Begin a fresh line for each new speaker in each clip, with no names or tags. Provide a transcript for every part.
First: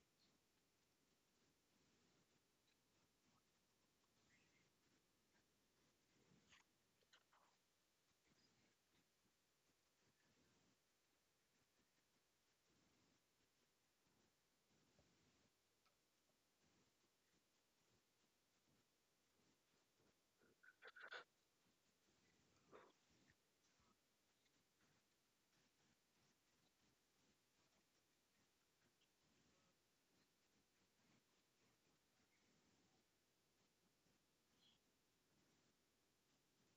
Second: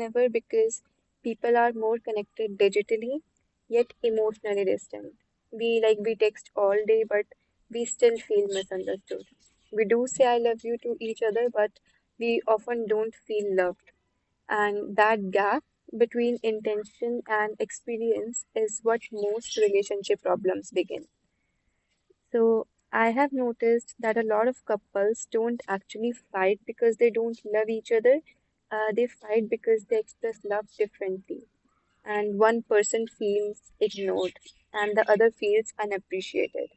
ever because people are more connected digitally, yet emotionally distant. We text all day, but we still feel misunderstood. We do say I love you to each other, but we often don't feel loved. And that gap between intention and experience is what most relationship problems begin. So I have noticed that a lot of couples don't actually fight because they don't love each other. They fight because they express love differently, and one person feels ignored and the other feels unappreciated.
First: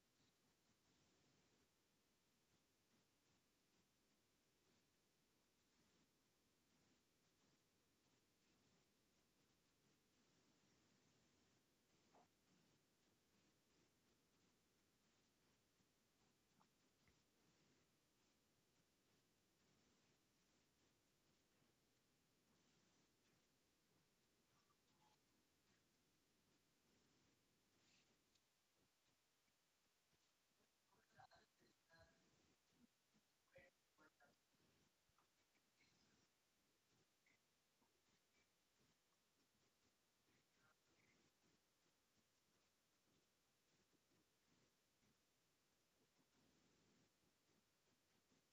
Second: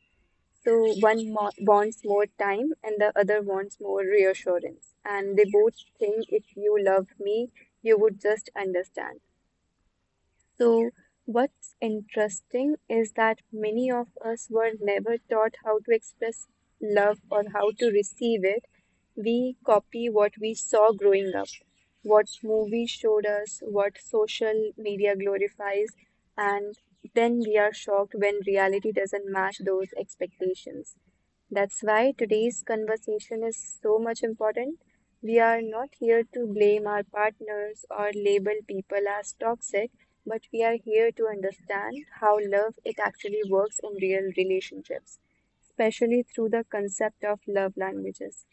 So one mo wants more time and the other wants more reassurance, and they both think if you love me, you would just understand. So, what's interesting is that many of us were never taught how to express love or how to receive it. We copy what we saw growing up, what movies showed us, what social media glorifies, and then we are shocked when reality doesn't match those expectations. That's why today's conversation is so much important. We are not here to blame our partners or label people as toxic, but we are here to understand how love it actually works in real relationships, especially through the concept of love languages.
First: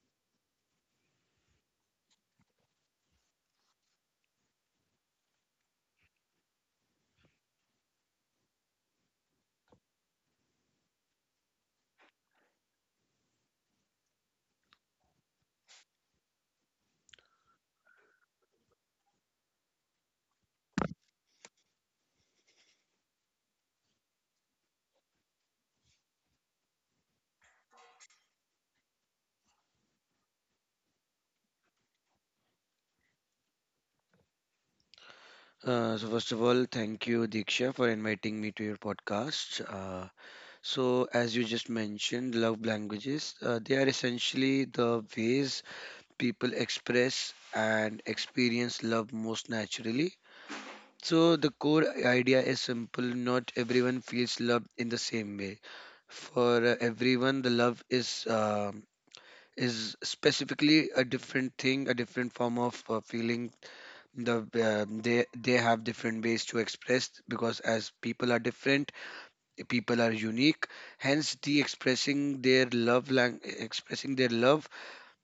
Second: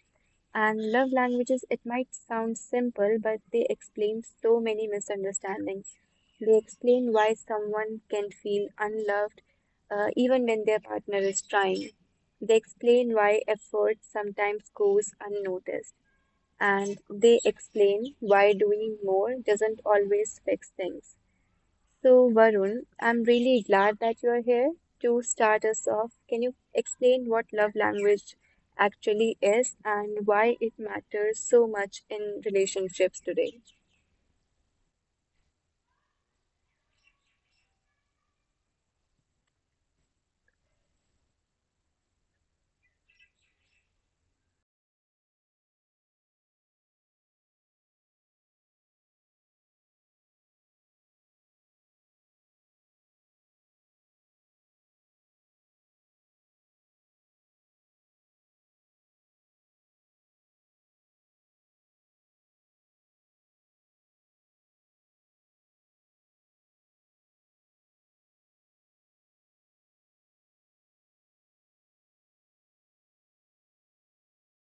And love languages, it might sound simple, but they explain so many misunderstandings. They explain why someone can feel unloved, even when their partner is trying. They explain why effort sometimes goes unnoticed, and they explain why doing more doesn't always fix things. So, Varun, I'm really glad that you're here. To start us off, can you explain what love language actually is and why it matters so much in relationships today?
So first of all, thank you Diksha for inviting me to your podcast. So as you just mentioned, love languages, they are essentially the ways people express and experience love most naturally. So the core idea is simple: not everyone feels loved in the same way. For everyone, the love is specifically a different thing, a different form of feeling. They have different ways to express, because as people are different, people are unique, hence the expressing their love lang- expressing their love,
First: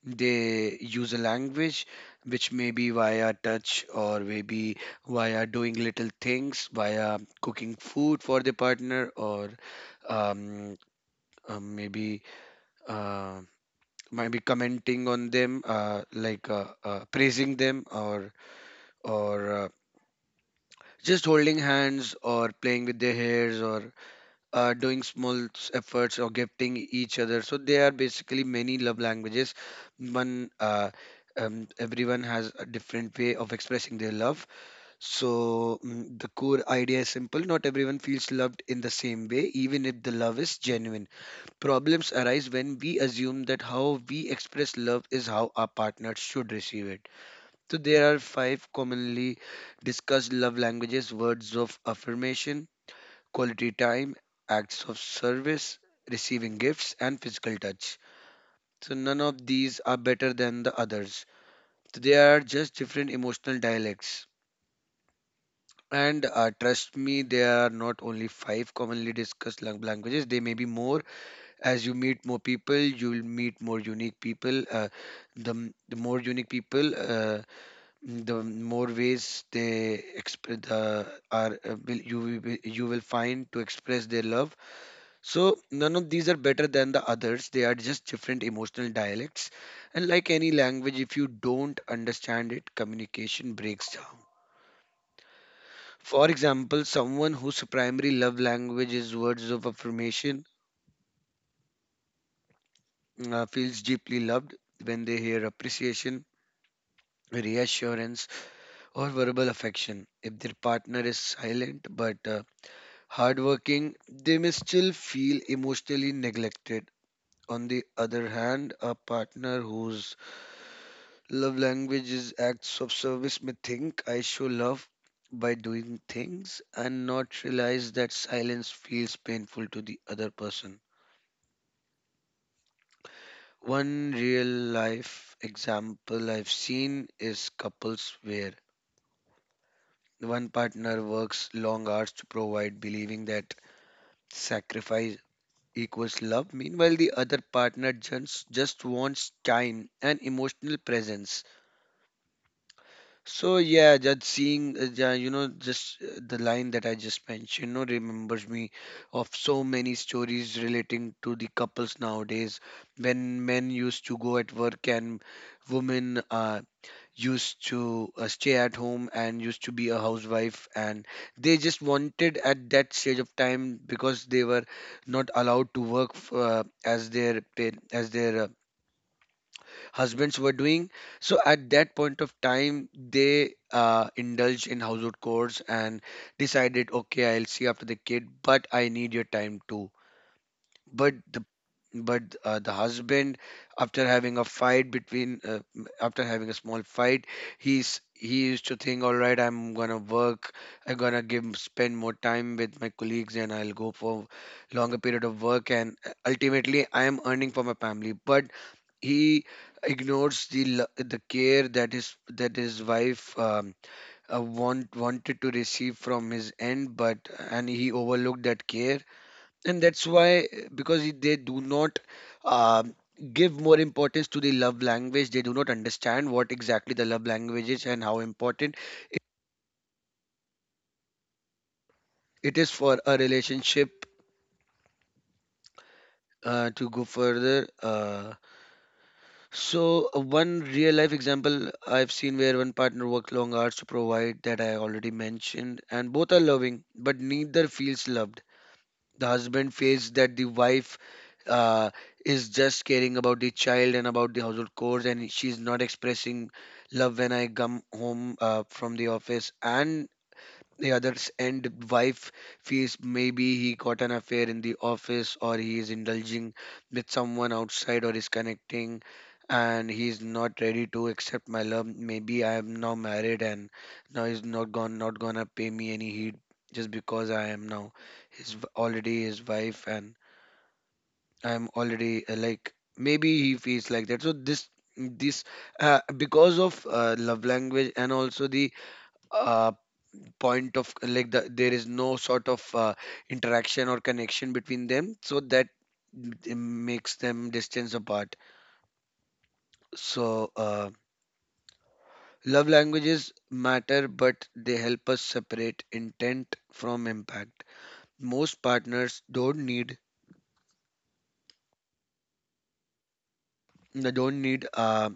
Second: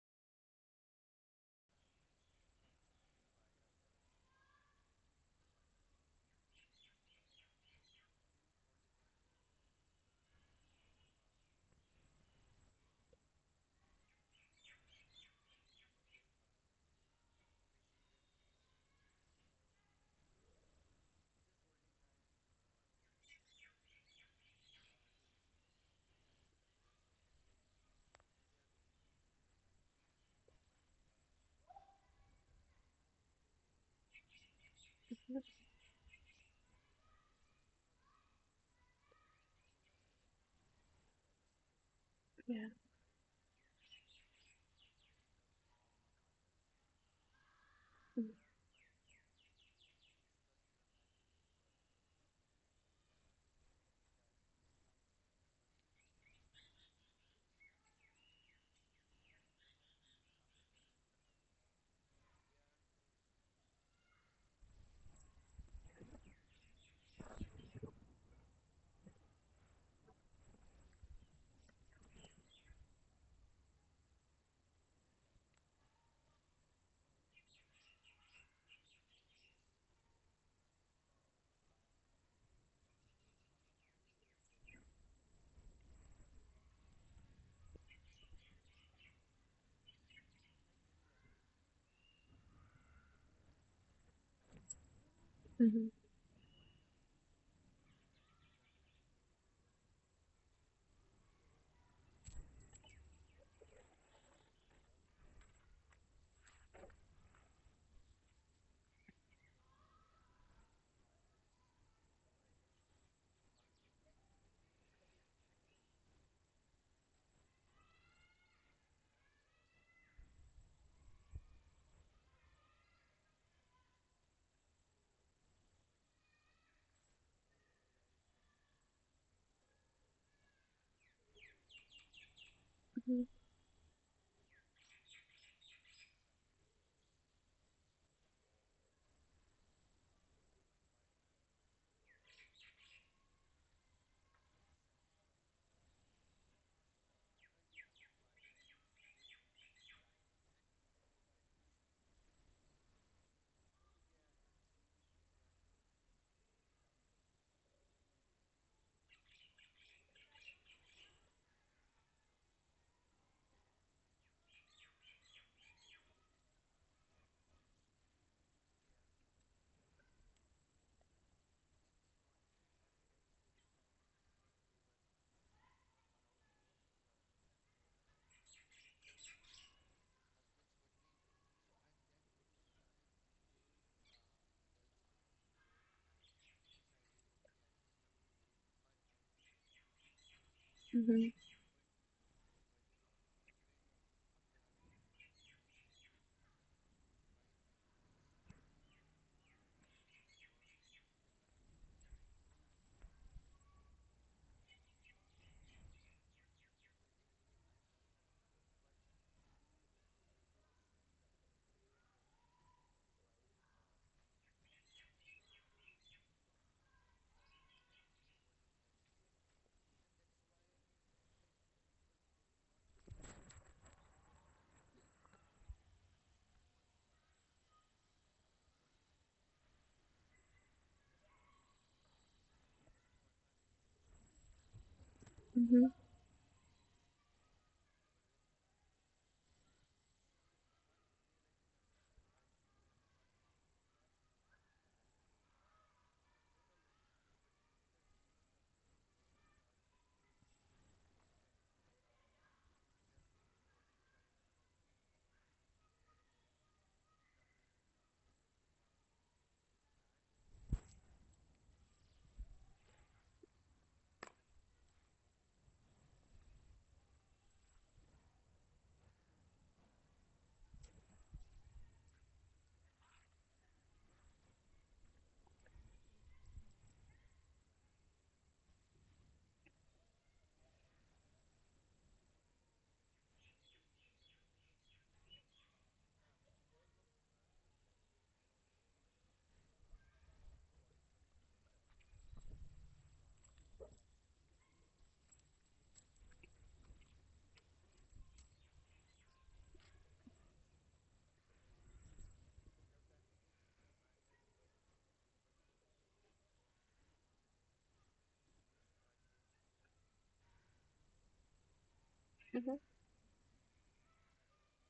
they use a language which may be via touch, or maybe via doing little things, via cooking food for the partner, or um, maybe uh, might be commenting on them, praising them, or just holding hands or playing with their hairs, or doing small efforts, or gifting each other. So there are basically many love languages. One Everyone has a different way of expressing their love. So, the core idea is simple: not everyone feels loved in the same way, even if the love is genuine. Problems arise when
Yeah.
we assume that how we express love is how our partner should receive it. So there are
Hmm.
five commonly discussed love languages: words of affirmation, quality time, acts of service, receiving gifts, and physical touch. So none of these are better than the others. So they are just different emotional dialects. And trust me, there are not only five commonly discussed languages, they may be more. As you meet more people, you'll meet more unique people. The more unique people, the more ways they express are will, you will find to express their love. So none of these are better than the others, they are just different emotional dialects. And like any language, if you don't understand it, communication breaks down.
Mm-hmm.
For example, someone whose primary love language is words of affirmation feels deeply loved when they hear appreciation, reassurance, or verbal affection. If their partner is silent but hardworking, they may still feel emotionally neglected. On the other hand, a partner whose love language is acts of service may think, "I show love by doing things," and not realize that silence feels painful to the other person.
Hmm.
One real life example I've seen is couples where one partner works long hours to provide, believing that sacrifice equals love. Meanwhile, the other partner just wants time and emotional presence. So yeah, just seeing, yeah, you know, just the line that I just mentioned, you know, remembers me of so many stories relating to the couples nowadays, when men used to go at work and women are used to stay at home and used to be a housewife. And they just wanted at that stage of time, because they were not allowed to work as as their husbands were doing. So at that point of time, they indulged in household chores and decided, "Okay, I'll see after the kid, but I need your time too." But the husband, after having a fight between after having a small fight, he used to think, "All right, I'm gonna work, I'm gonna give spend more time with my colleagues, and I'll go for longer period of work, and ultimately I am earning for my family." But he ignores the care that his wife wanted to receive from his end, but and he overlooked that care. And that's why, because they do not um, give more importance to the love language, they do not understand what exactly the love language is and how important it is for a relationship.
Hmm.
To go further so One real life example I've seen where one partner worked long hours to provide, that I already mentioned, and both are loving but neither feels loved. The husband feels that the wife uh, is just caring about the child and about the household chores, and she's not expressing love when I come home from the office. And the other's end, wife feels, maybe he got an affair in the office, or he is indulging with someone outside, or is connecting, and he's not ready to accept my love. Maybe I am now married, and now he's not gonna pay me any heed just because I am now already his wife, and I am already, like, maybe he feels like that. So this because of love language, and also the uh, point of, like, there is no sort of interaction or connection between them, so that it makes them distance apart. So love languages matter, but they help us separate intent from impact. Most partners don't
Mm-hmm. Mm-hmm.
need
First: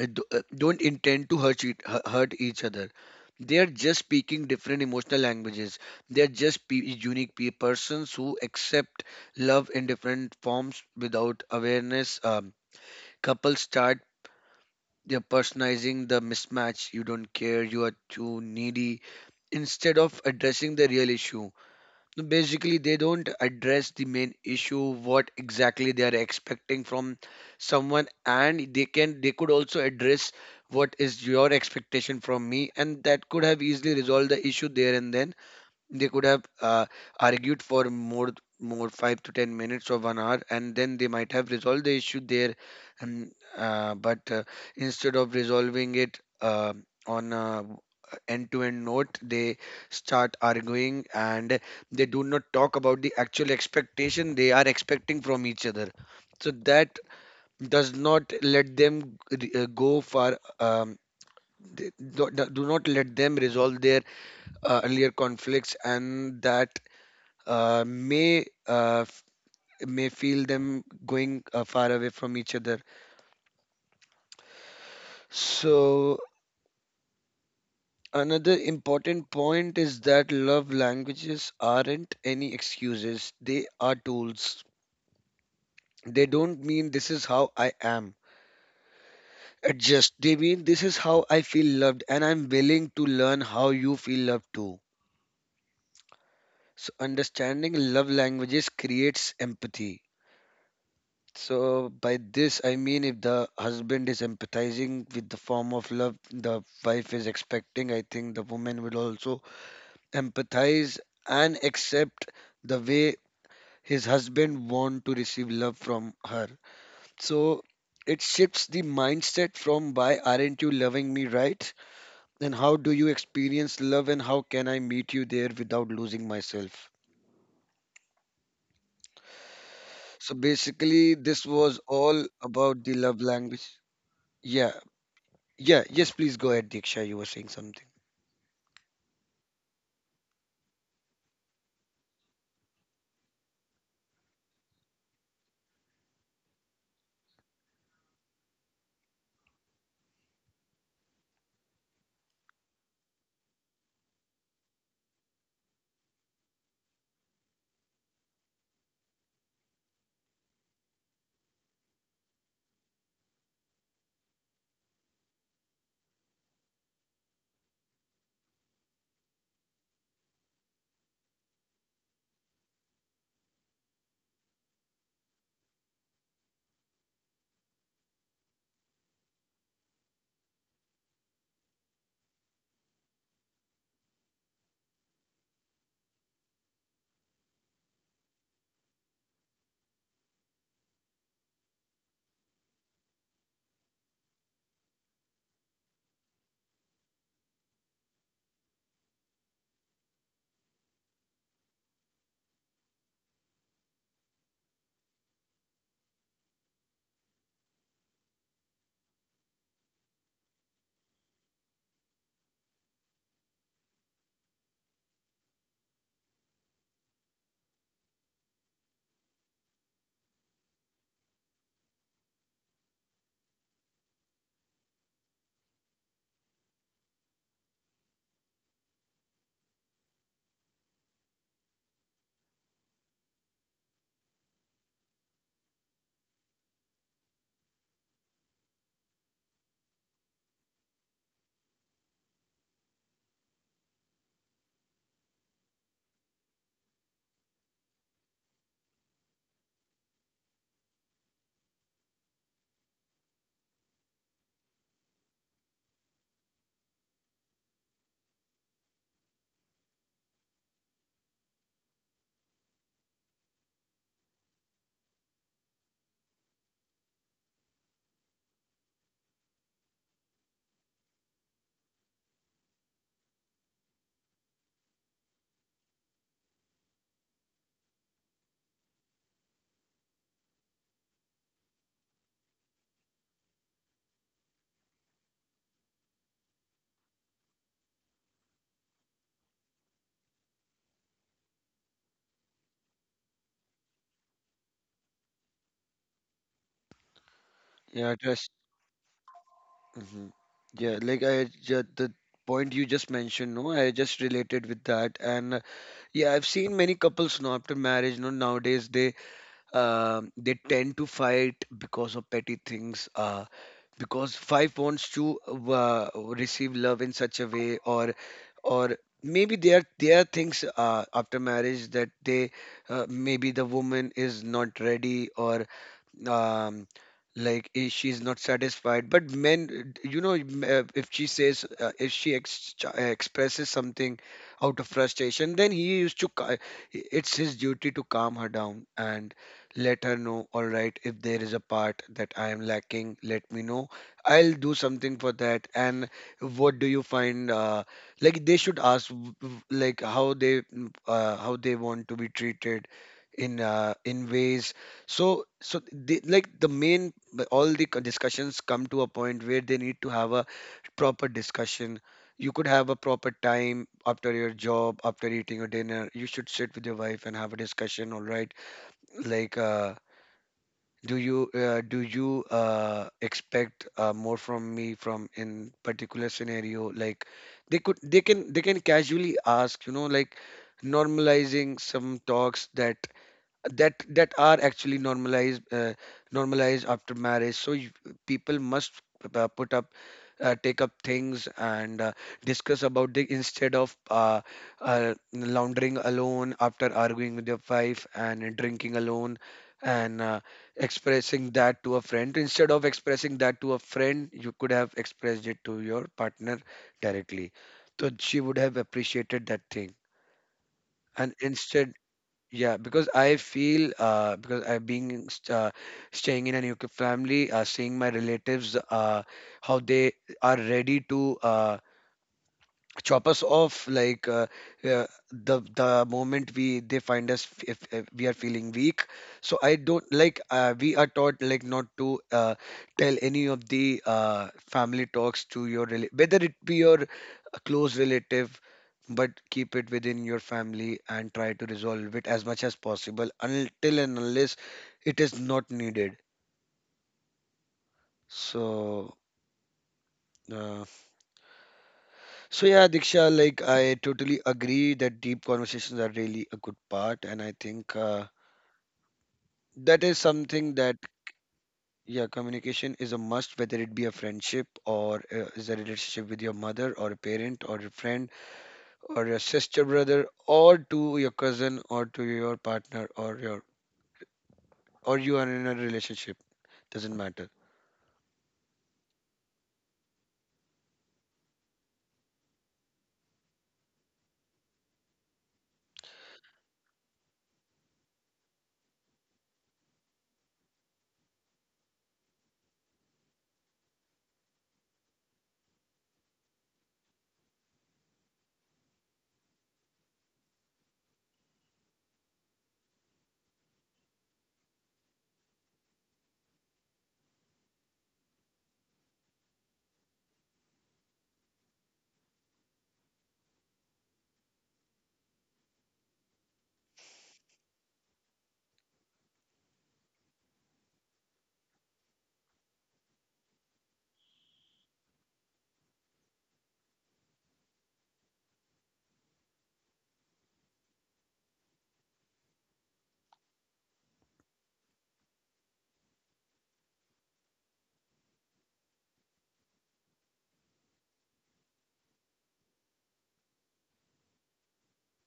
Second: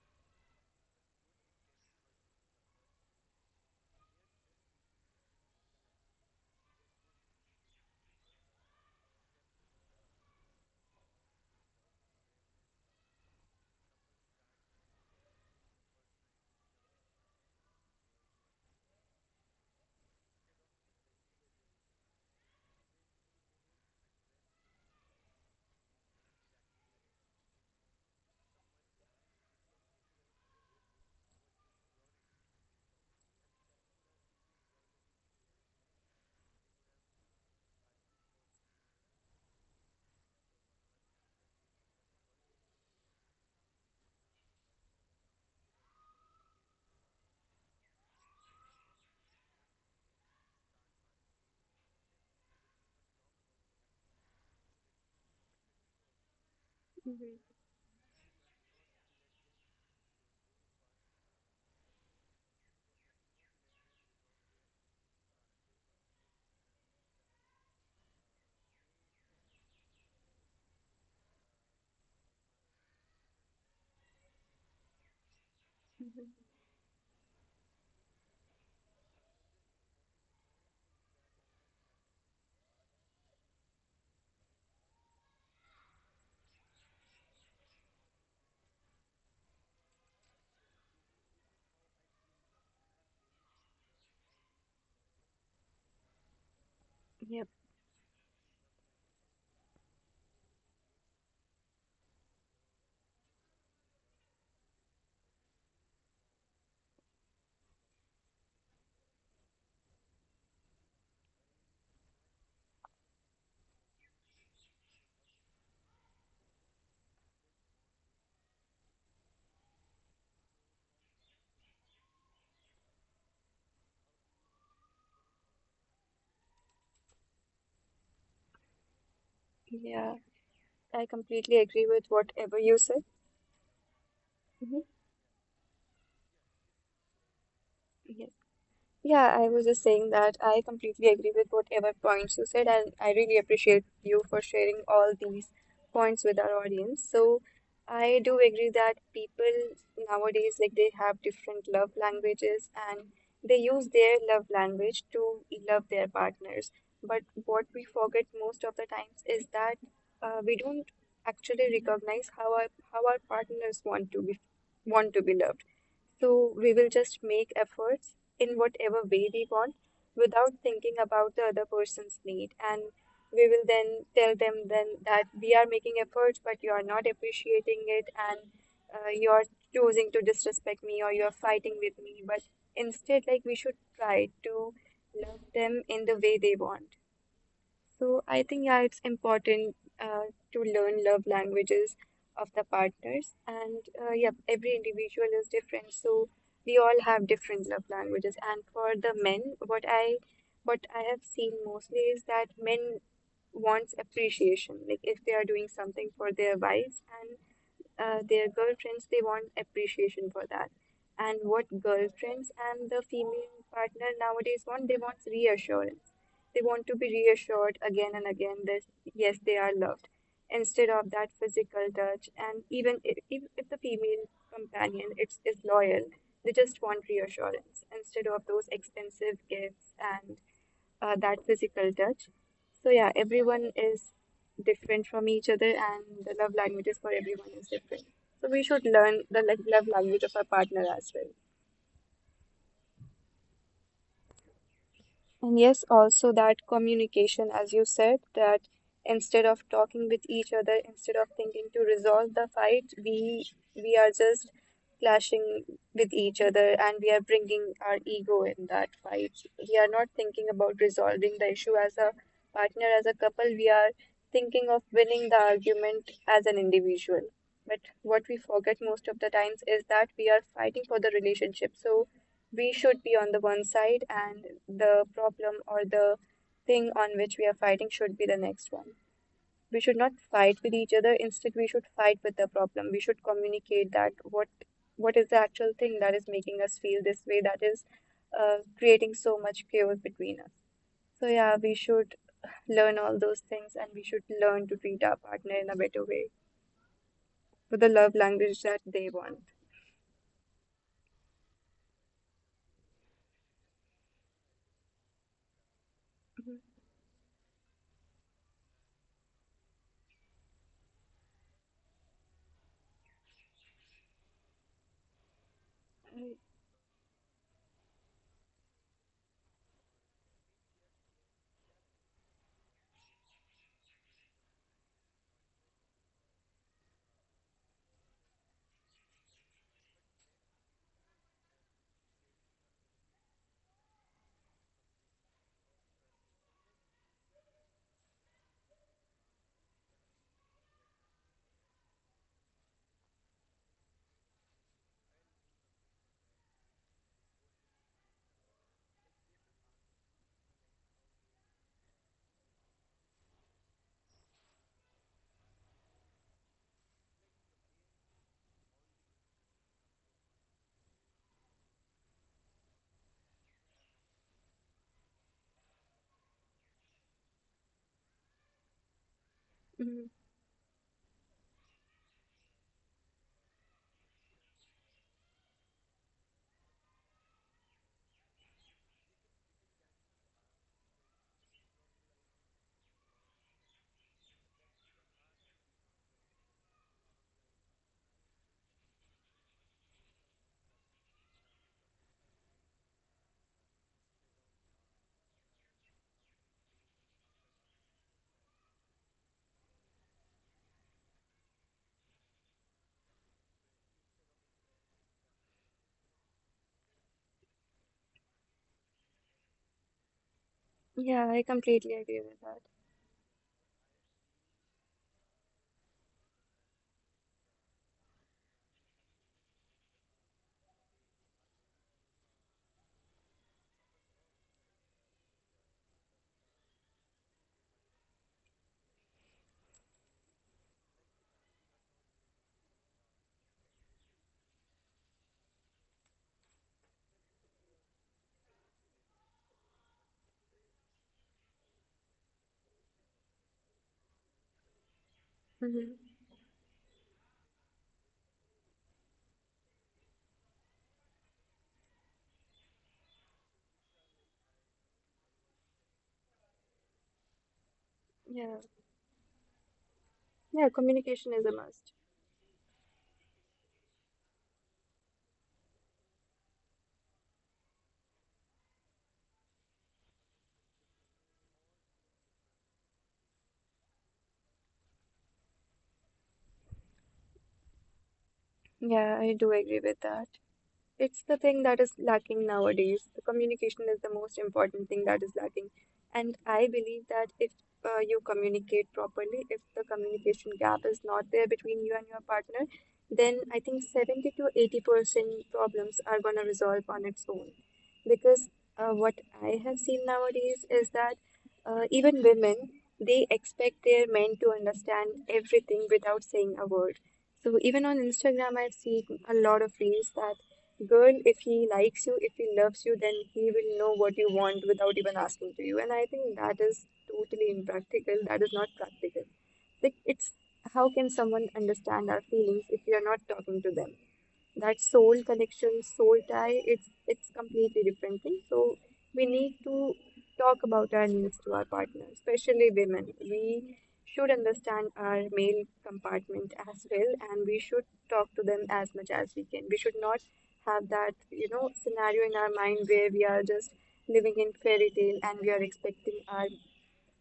do- don't intend to hurt each other. They are just speaking different emotional languages. They are just unique persons who accept love in different forms without awareness. Couples start they're personalizing the mismatch. "You don't care." "You are too needy." Instead of addressing the real issue, no. Basically, they don't address the main issue, what exactly they are expecting from someone, and they could also address, "What is your expectation from me?" and that could have easily resolved the issue there and then. They could have argued for more 5 to 10 minutes or 1 hour, and then they might have resolved the issue there. And but instead of resolving it on a end to end note, they start arguing, and they do not talk about the actual expectation they are expecting from each other. So that does not let them re- go for th- do do not let them resolve their earlier conflicts, and that uh, may uh, f- may feel them going far away from each other.
Hmm.
So another important point is that love languages aren't any excuses. They are tools. They don't mean, "This is how I am. Adjust." They mean, "This is how I feel loved, and I'm willing to learn how you feel loved too."
Yep.
So understanding love languages creates empathy. So by this I mean, if the husband is empathizing with the form of love the wife is expecting, I think the woman will also empathize and accept the way his husband want to receive love from her. So it shifts the mindset from, "Why aren't you loving me right?" and, "How do you experience love, and how can I meet you there without losing myself?"
Yeah, I completely agree with
So
whatever you
basically
said.
this was all about the love language. Yeah. Yeah, yes, please
Mm-hmm.
go ahead, Diksha. You were saying
Yeah, I was
something.
just saying that I completely agree with whatever points you said, and I really appreciate you for sharing all these points with our audience. So, I do agree that people nowadays, like, they have different love languages and they use their love language to love their partners. But what we forget most of the times is that, we don't actually recognize how our partners want to be loved, so we will just make efforts in whatever way we want without thinking about the other person's need. And we will then tell them then that we are making efforts, but you are not appreciating it, and you're choosing to disrespect me or you're fighting with me. But instead, like, we should try to love them in the way they want. So I think, yeah, it's important, to learn love languages of the partners, and yeah, every individual is different, so we all have different love languages. And for the men, what I have seen mostly is that men wants appreciation, like if they are doing something for their wives, and their girlfriends, they want appreciation for that. And what girlfriends and the female partner nowadays want, they want reassurance. They want to be reassured again and again that yes, they are loved, instead of that physical touch. And even if the female companion is loyal, they just want reassurance instead of those expensive gifts and that physical touch. So yeah, everyone is different from each other, and the love languages for everyone is different. So we should learn the love language of our partner as well. And yes, also that communication, as you said, that instead of talking with each other, instead of thinking to resolve the fight, we are just clashing with each other and we are bringing our ego in that fight. We are not thinking about resolving the issue as a partner, as a couple. We are thinking of winning the argument as an individual. But what we forget most of the times is that we are fighting for the relationship. So we should be on the one side, and the problem or the thing on which we are fighting should be the next one. We should not fight with each other. Instead, we should fight with the problem. We should communicate that what is the actual thing that is making us feel this way, that is creating so much chaos between us. So yeah, we should learn all those things, and we should learn to treat our partner in a better way with the love language
Yeah,
that they
just
want.
hmm yeah, like the point you just mentioned. No, I just related with that, and
Mhm.
yeah, I've seen many couples now after marriage. No, nowadays they tend to fight because of petty things. Because five wants to
I-
receive love in such a way, or or maybe there are things after marriage that they maybe the woman is not ready, or um she's not satisfied. But men, you know, if she says, if she expresses something out of frustration, then he used to ca- it's his duty to calm her down and let her know, "All right, if there is a part that I am lacking, let me know, I'll do something for that." And what do you find, like, they should ask like how they how they want to be treated in ways. So, so the, like the main, all the discussions come to a point where they need to have a proper discussion. You could have a proper time after your job, after eating your dinner. You should sit with your wife and have a discussion, all right? Like,
mhm.
do you expect more from me from in particular scenario? Like, they could they can casually ask, you know, like normalizing some talks that that are actually normalized normalized after marriage so you, people must put up take up things and discuss about it instead of laundering alone after arguing with your wife and drinking alone and expressing that to a friend. Instead of expressing that to a friend, you could have expressed it to your partner directly so she would have appreciated
Yeah,
that
I
thing.
completely agree with that.
And instead, yeah, because I feel because I staying in a nuclear family, seeing my relatives, how they are ready to chop us off like uh, the moment we they find us if we are feeling weak. So I don't like we are taught like not to tell any of the family talks to your whether it be your close relative, but keep it within your family and try to resolve it as much as
Mhm.
possible until and unless it is not needed. So uh, so yeah, Diksha, like I totally agree that deep
Yeah.
conversations are really a good part, and I think
Yeah, communication is a must.
that is something that, yeah, communication is a must, whether it be a friendship or is a relationship with your mother or a parent or a friend or your sister, brother, or to your cousin or to your partner or your or you are in a relationship.
Yeah, I do
Doesn't
agree
matter.
with that. It's the thing that is lacking nowadays. The communication is the most important thing that is lacking. And I believe that if, you communicate properly, if the communication gap is not there between you and your partner, then I think 70 to 80% problems are going to resolve on its own. Because, what I have seen nowadays is that, even women, they expect their men to understand everything without saying a word. So even on Instagram, I've seen a lot of reels that girl, if he likes you, if he loves you, then he will know what you want without even asking to you. And I think that is totally impractical. That is not practical. Like, it's how can someone understand our feelings if we are not talking to them? That soul connection, soul tie, it's completely different thing. So we need to talk about our needs to our partner, especially women. We should understand our male compartment as well, and we should talk to them as much as we can. We should not have that scenario in our mind where we are just living in fairy tale and we are expecting our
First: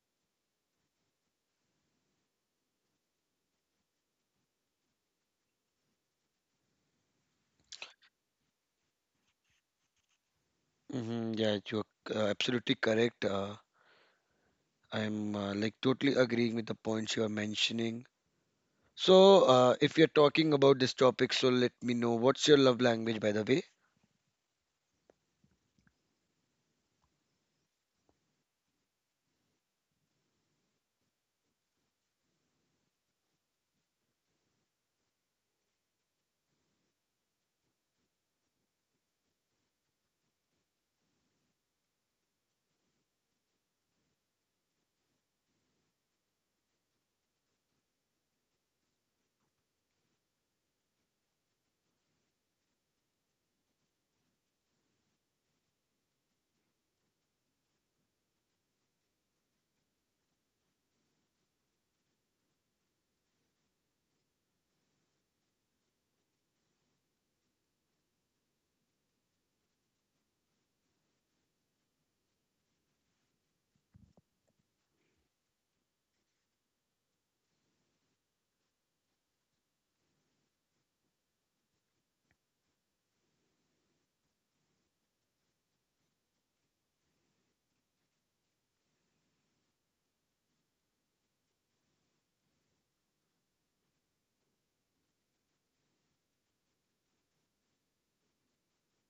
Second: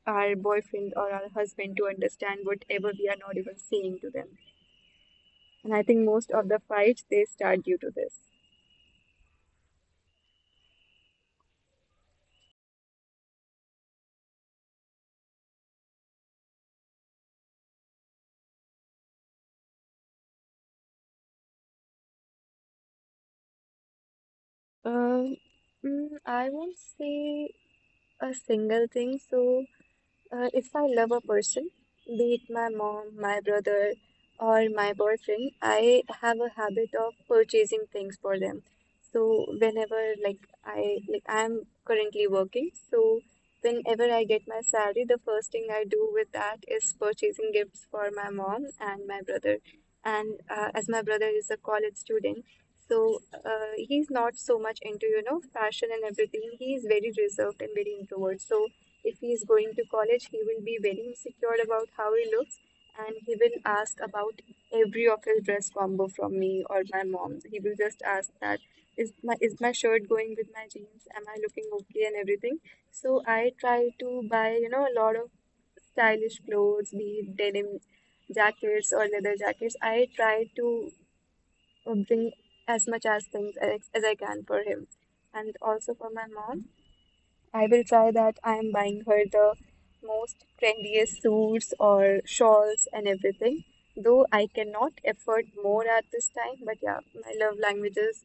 our boyfriend or our husband to understand whatever we are not even saying to them. And I think most of the fights they start due to this.
Hmm, yeah, you're absolutely correct. I'm like totally agreeing with the points you are mentioning. So, if you're talking about this topic, so let me know what's your love language, by the way.
Um, I won't say a single thing. So, if I love a person, be it my mom, my brother, or my boyfriend, I have a habit of purchasing things for them. So whenever, I'm currently working, so whenever I get my salary, the first thing I do with that is purchasing gifts for my mom and my brother. And, as my brother is a college student, so, he's not so much into fashion and everything. He is very reserved and very introvert. So if he is going to college, he will be very insecure about how he looks, and he will ask about every of his dress combo from me or my mom. He will just ask that is my shirt going with my jeans? Am I looking okay and everything? So I try to buy, a lot of stylish clothes, be it denim jackets or leather jackets. I try to, bring as much as things as I can for him, and also for my mom. I will try that. I am buying her the most trendiest suits or shawls and everything. Though I cannot afford more at this time, but yeah, my love language is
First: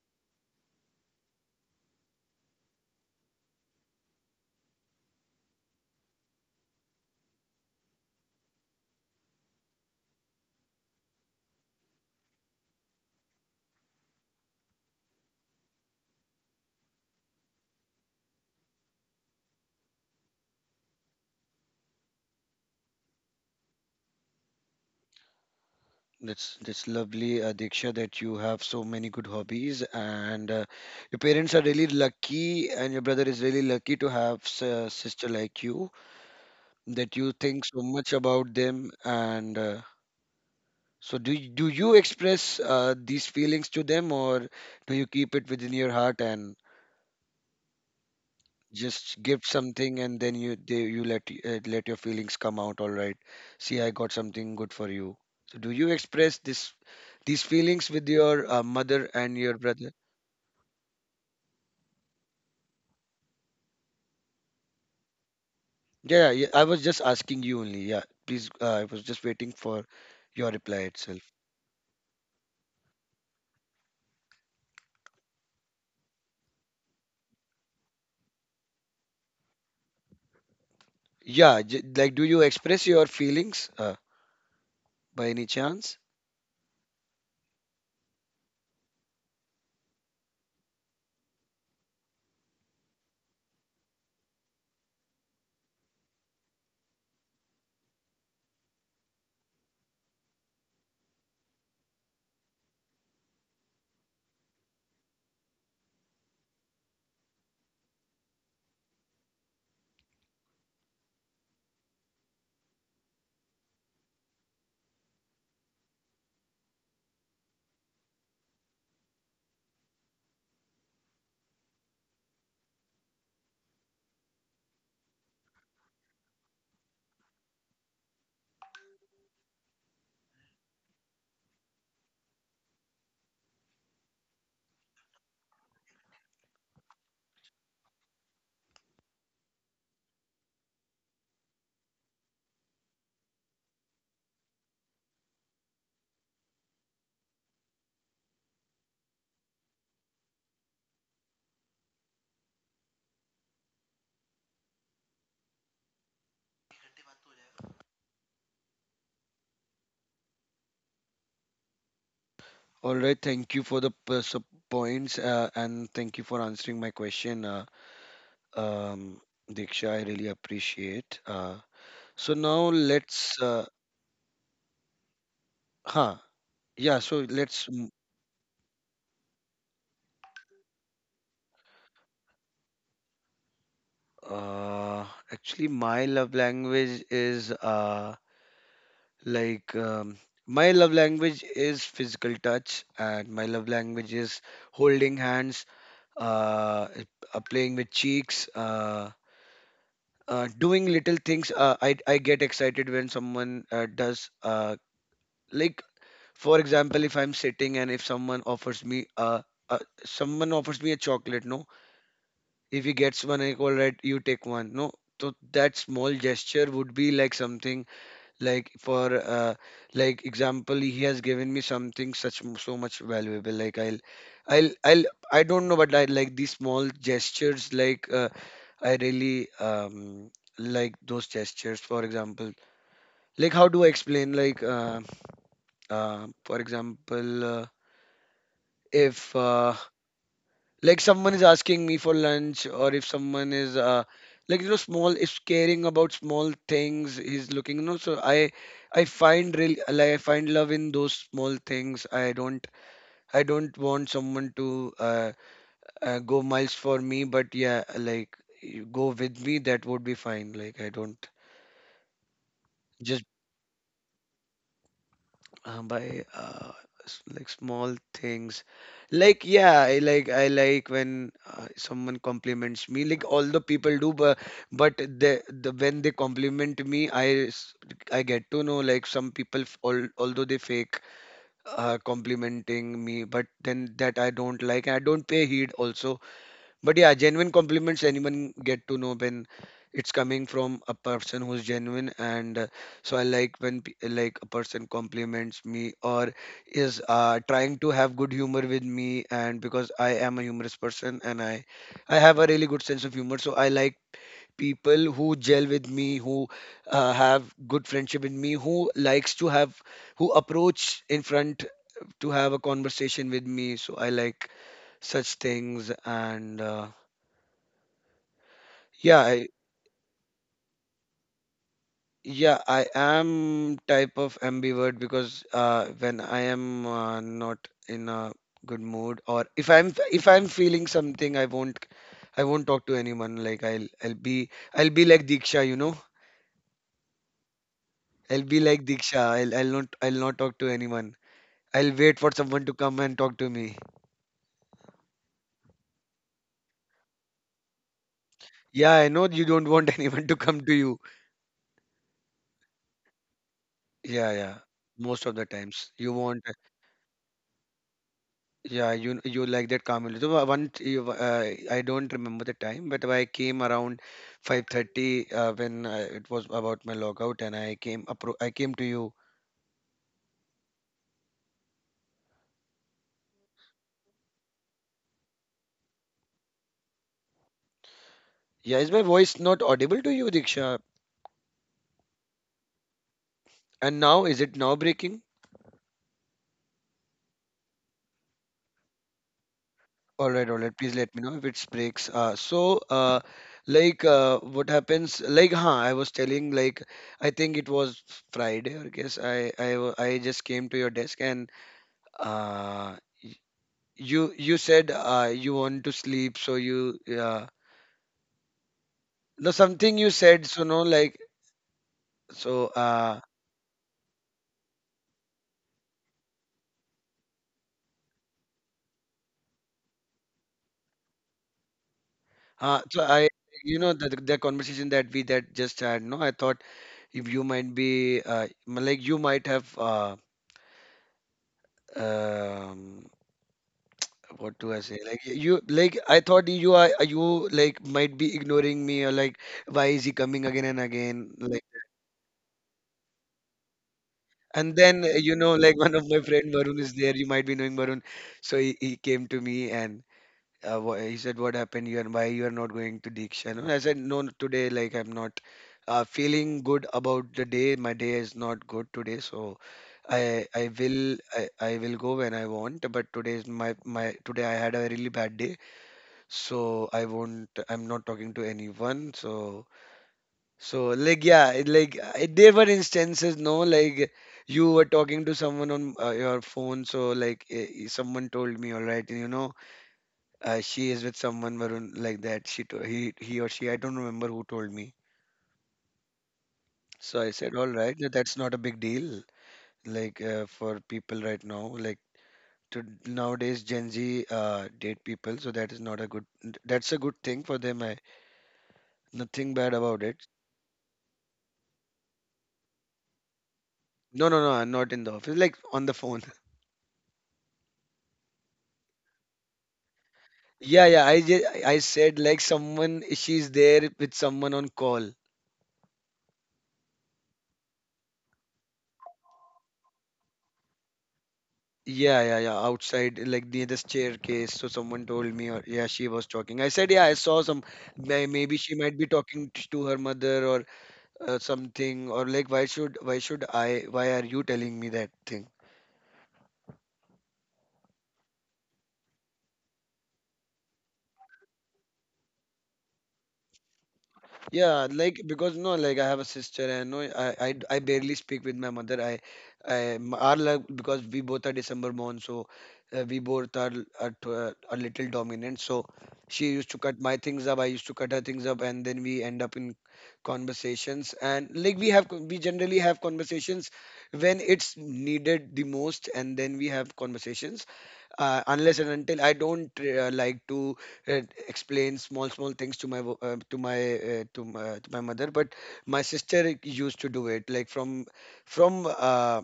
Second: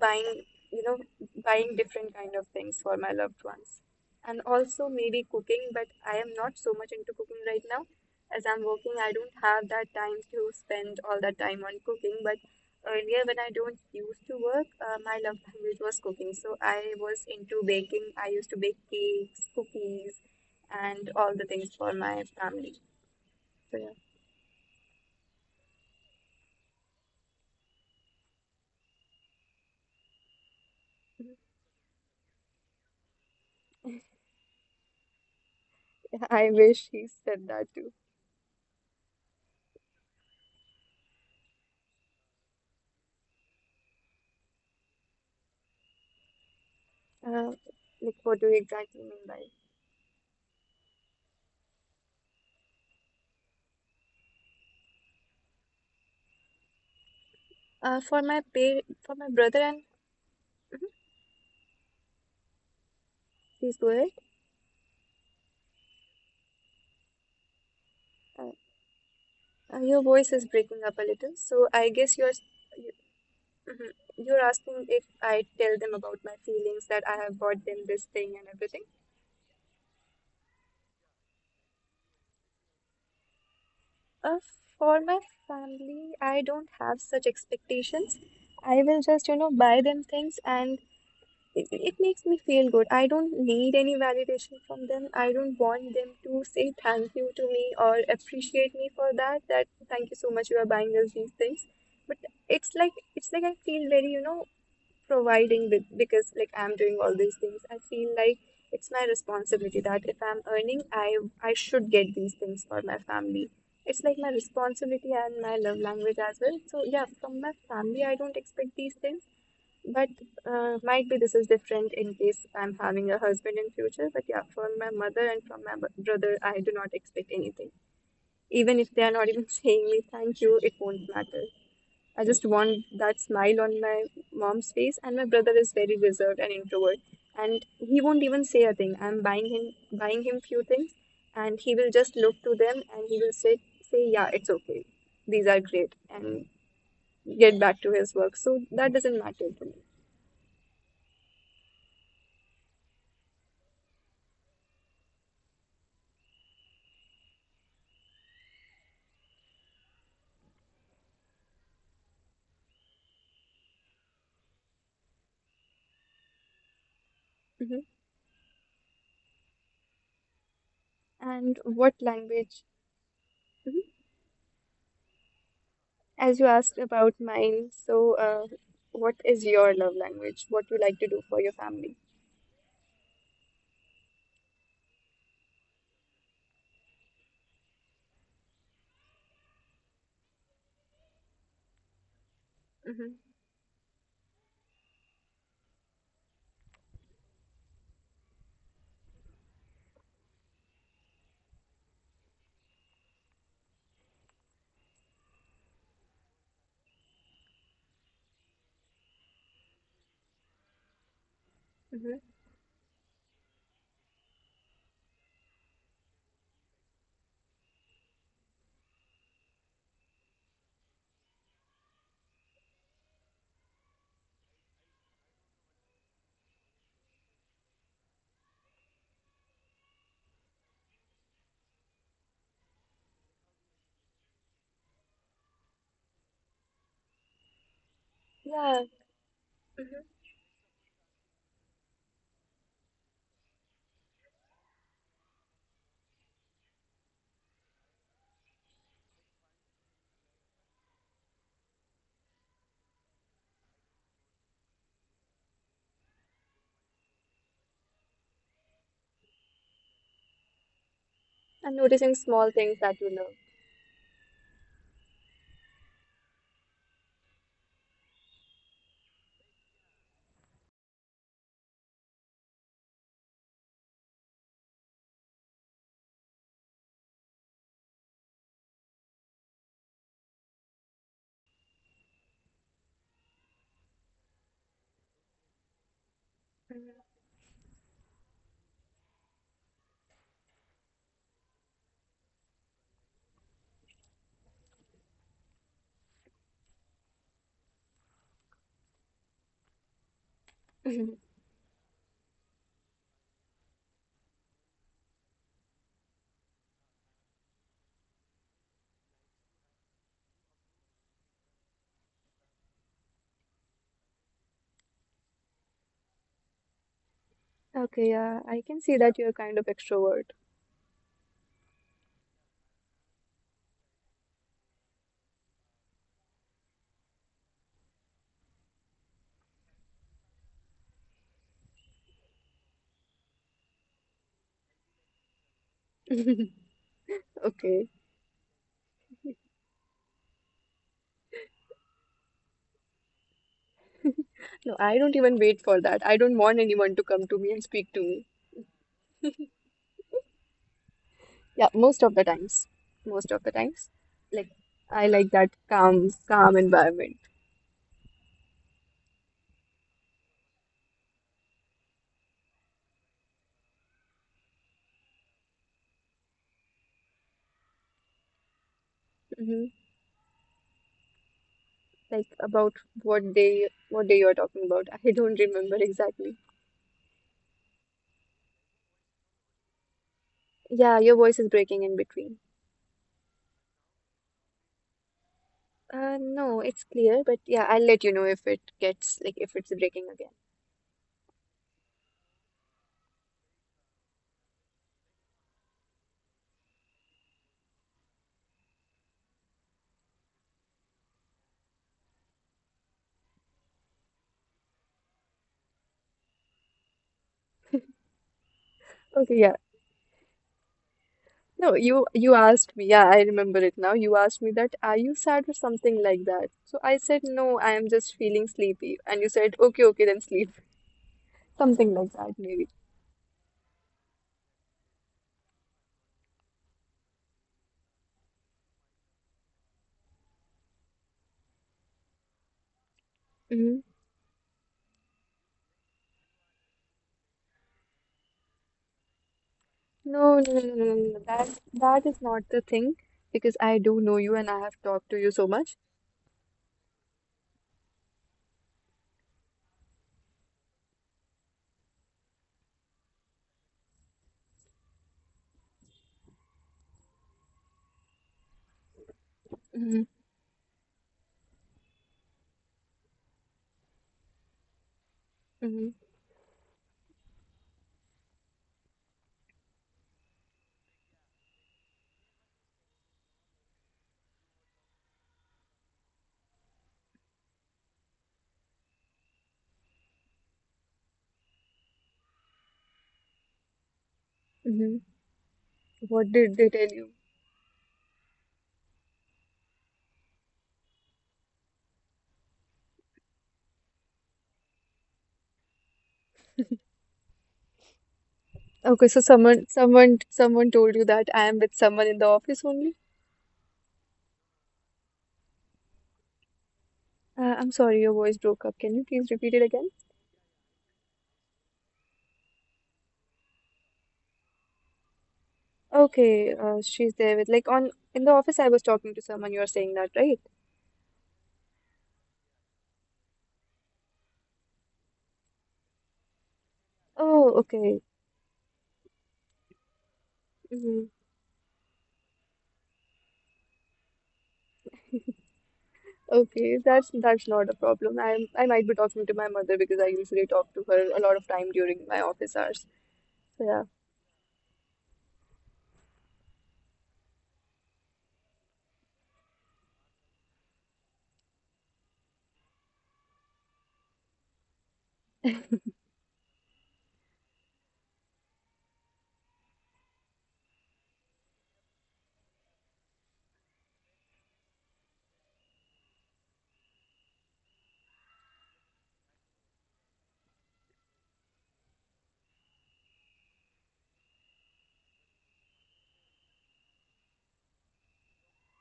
buying, you know, buying different kind of things for my loved ones. And also maybe cooking, but I am not so much into cooking right now. As I'm working, I don't have that time to spend all that time on cooking, but earlier when I don't used to work, my love language was cooking. So I was into baking. I used to bake cakes, cookies, and all the things for my family. So yeah,
That's lovely, Diksha, that you have so many good hobbies, and your parents are really lucky, and your brother is really lucky to have a sister like you,
I wish
that
he
you think
said
so
that
much
too.
about them. And so, do do you express these feelings to them, or do you keep it within your heart and
Uh, like, what do you
just
exactly
give
mean by?
something and then you let let your feelings come out, all right? See, I got something good for you. So do you express this, these feelings with your mother and
For
your
my
brother?
brother and Mhm. please go ahead.
Yeah, yeah, yeah. I was just asking you only. Yeah, please, I
Uh,
was just waiting for
your
your
voice
reply
is
itself.
breaking up a little, so I guess you're s- you, mhm. you're asking if I tell them about my feelings that I have bought them this thing and everything.
Yeah, like do you express your feelings
Uh,
by any
for my
chance?
family, I don't have such expectations. I will just, buy them things, and it makes me feel good. I don't need any validation from them. I don't want them to say thank you to me or appreciate me for that, that thank you so much you are buying us these things. But it's like I feel very, providing with because like I'm doing all these things. I feel like it's my responsibility that if I'm earning, I should get these things for my family. It's like my responsibility and my love language as well. So yeah, from my family I don't expect these things. But might be this is different in case I'm having a husband in future. But yeah, from my mother and from my brother I do not expect anything. Even if they are not even saying me thank you, it won't matter. I just want that smile on my mom's face. And my brother is very reserved and introvert, and he won't even say a thing. I'm buying him few things, and he will just look to them, and he will say, yeah, it's okay. These are great, and get back to his work. So that doesn't matter to me.
All right, thank you for the points, and thank you for answering my question.
Hmm.
Um, Diksha, I really appreciate
And
so now
what
let's,
language? Mhm.
huh, yeah,
As you
so
asked
let's,
about mine, so uh, what is your love language? What you like to do for your family?
uh, actually, my love language is, like, um, my love language is physical touch,
Mm-hmm.
and my love language is holding hands, uh, playing with cheeks, doing little things. I get excited when someone does, like, for example, if I'm sitting and if someone offers me, uh, someone offers me a chocolate, no?
Mm-hmm.
If he gets one, equal right, you take one, no? So that small gesture would be like something like for like example, he has given me something such so much valuable, like I'll I don't know, but I like these small gestures, like, I really, um, like those gestures, for example, like how do I explain, like for example,
Yeah.
if like someone is asking me for lunch or if someone is like, you know, small is caring about small things, he's looking, you know, so I find real, like I find love in those small things. I don't want someone to go miles for me, but yeah, like you go with me, that would be fine. Like, I don't
And noticing small things
just
that you love.
uh, by uh, like small things, like, yeah, I like, I like when someone compliments me, like all the people do, but the when they compliment me, s- I get to know, like some people although they fake complimenting me, but then that I don't like, I don't pay heed also. But yeah,
Mhm.
genuine compliments, anyone get to know when it's coming from a person who's genuine, and so I like when like a person compliments me or is trying to have good humor with me. And because I am a humorous person and I have a really good sense of humor, so I like people who gel with me, who have good friendship with me, who likes to have, who approach in front to have a conversation with me. So I like such things, and
Okay, yeah, I can
yeah,
see that you're kind of extrovert.
yeah, I am type of ambivert, because when I am not in a good mood, or if I'm feeling something, I won't, I won't talk to anyone. Like I'll be, I'll be like Diksha, you know. I'll
Okay.
be like Diksha. I'll not, I'll not talk to anyone. I'll wait for someone to come and talk to me.
No, I don't even wait for that. I don't want anyone to come to me and speak to me.
Yeah, I know you don't want anyone to come to you.
Yeah, most of the times. Most of the
Yeah,
times.
yeah.
Like
Most of the
I
times
like
you
that
want,
calm, calm environment.
yeah, you like that Kamil. So one, I don't remember the time, but I came around 5:30 when it was about my logout, and I came appro I came to you.
Hmm. Like about what day you're talking about? I don't remember exactly.
Yeah, is my voice not audible to you, Diksha?
Yeah, your voice is breaking in between.
And now is it now breaking?
No, it's clear, but yeah, I'll let you know if it gets like
All
if
right, all
it's
right. Please
breaking
let me
again.
know if it breaks. So like what happens? Like, huh? I was telling, like, I think it was Friday, I guess. I just came to your desk and uh. you you said you want to sleep, so you no, something
Okay,
you
yeah.
said, so no, like,
No,
so
you
uh,
asked me. Yeah, I remember it now. You asked me that, are you sad or something like that? So I said, no, I am just feeling sleepy. And you said, okay, okay, then sleep. Something
uh
like
so
that,
i
maybe.
you know the conversation that we that just had, no, I thought if you might be like you might have um
Hmm.
what do I say, like, you, like I thought you are, you like might be ignoring me, or like why is he coming again and
No,
again,
no, no, no,
like.
no, no, no. That is not the thing, because I
And
do know
then,
you and
you
I
know,
have
like
talked
one
to
of
you
my
so
friend
much.
Varun is there, you might be knowing Varun. So he came to me and he said, "What happened? You are, why you are not going to Diksha?" And I said, "No, no, today, like, I'm not feeling good about the day. My day is not good today, so
Hmm.
I will go when I want. But today is my my, today I had a really bad day,
Hmm.
so I won't. I'm not talking to anyone. So so, like, yeah, it, like I, there were instances, no, like you were talking to someone on your phone. So like, someone told me, all right, you know." She is with someone, Varun, like that. She to, he or she, I don't remember who
Hmm.
told me.
What did they tell you?
So I said, all right, that's not a big deal. Like, for people right now, like, to, nowadays Gen Z date people, so that is not a good. That's a good thing for them. I,
Okay, so someone
nothing
someone
bad about it.
someone told you that I am with someone in the office only.
No, no, no, I'm not in the office. Like, on the phone.
I'm sorry, your voice broke up. Can you please repeat it again?
Yeah, yeah. I just, I said, like, someone, she's there with someone on call.
Okay, she's there with like on in the office. I was talking to someone, you're saying that, right?
Yeah, yeah, yeah. Outside, like near the staircase. So someone told me, or yeah, she was talking. I said, yeah,
Oh,
I saw
okay.
some. May- maybe she might be talking to her mother
Hmm.
or something. Or like, why should I? Why are you telling me that thing?
Okay, that's not a problem. I'm I might be talking to my mother because I usually talk to her a lot of time during my office hours. So yeah.
Yeah, like, because no, like, I have a sister, and no, I barely speak with my mother. Our, like, because we both are December born, so we both are, are little dominant. So she used to cut my things up, I used to cut her things up, and then we end up in conversations. And like we have we generally have conversations when it's needed the most, and then we have conversations unless and until I don't like to uh, explain small small things to my to my to my mother. But my sister used to do it like from from uh,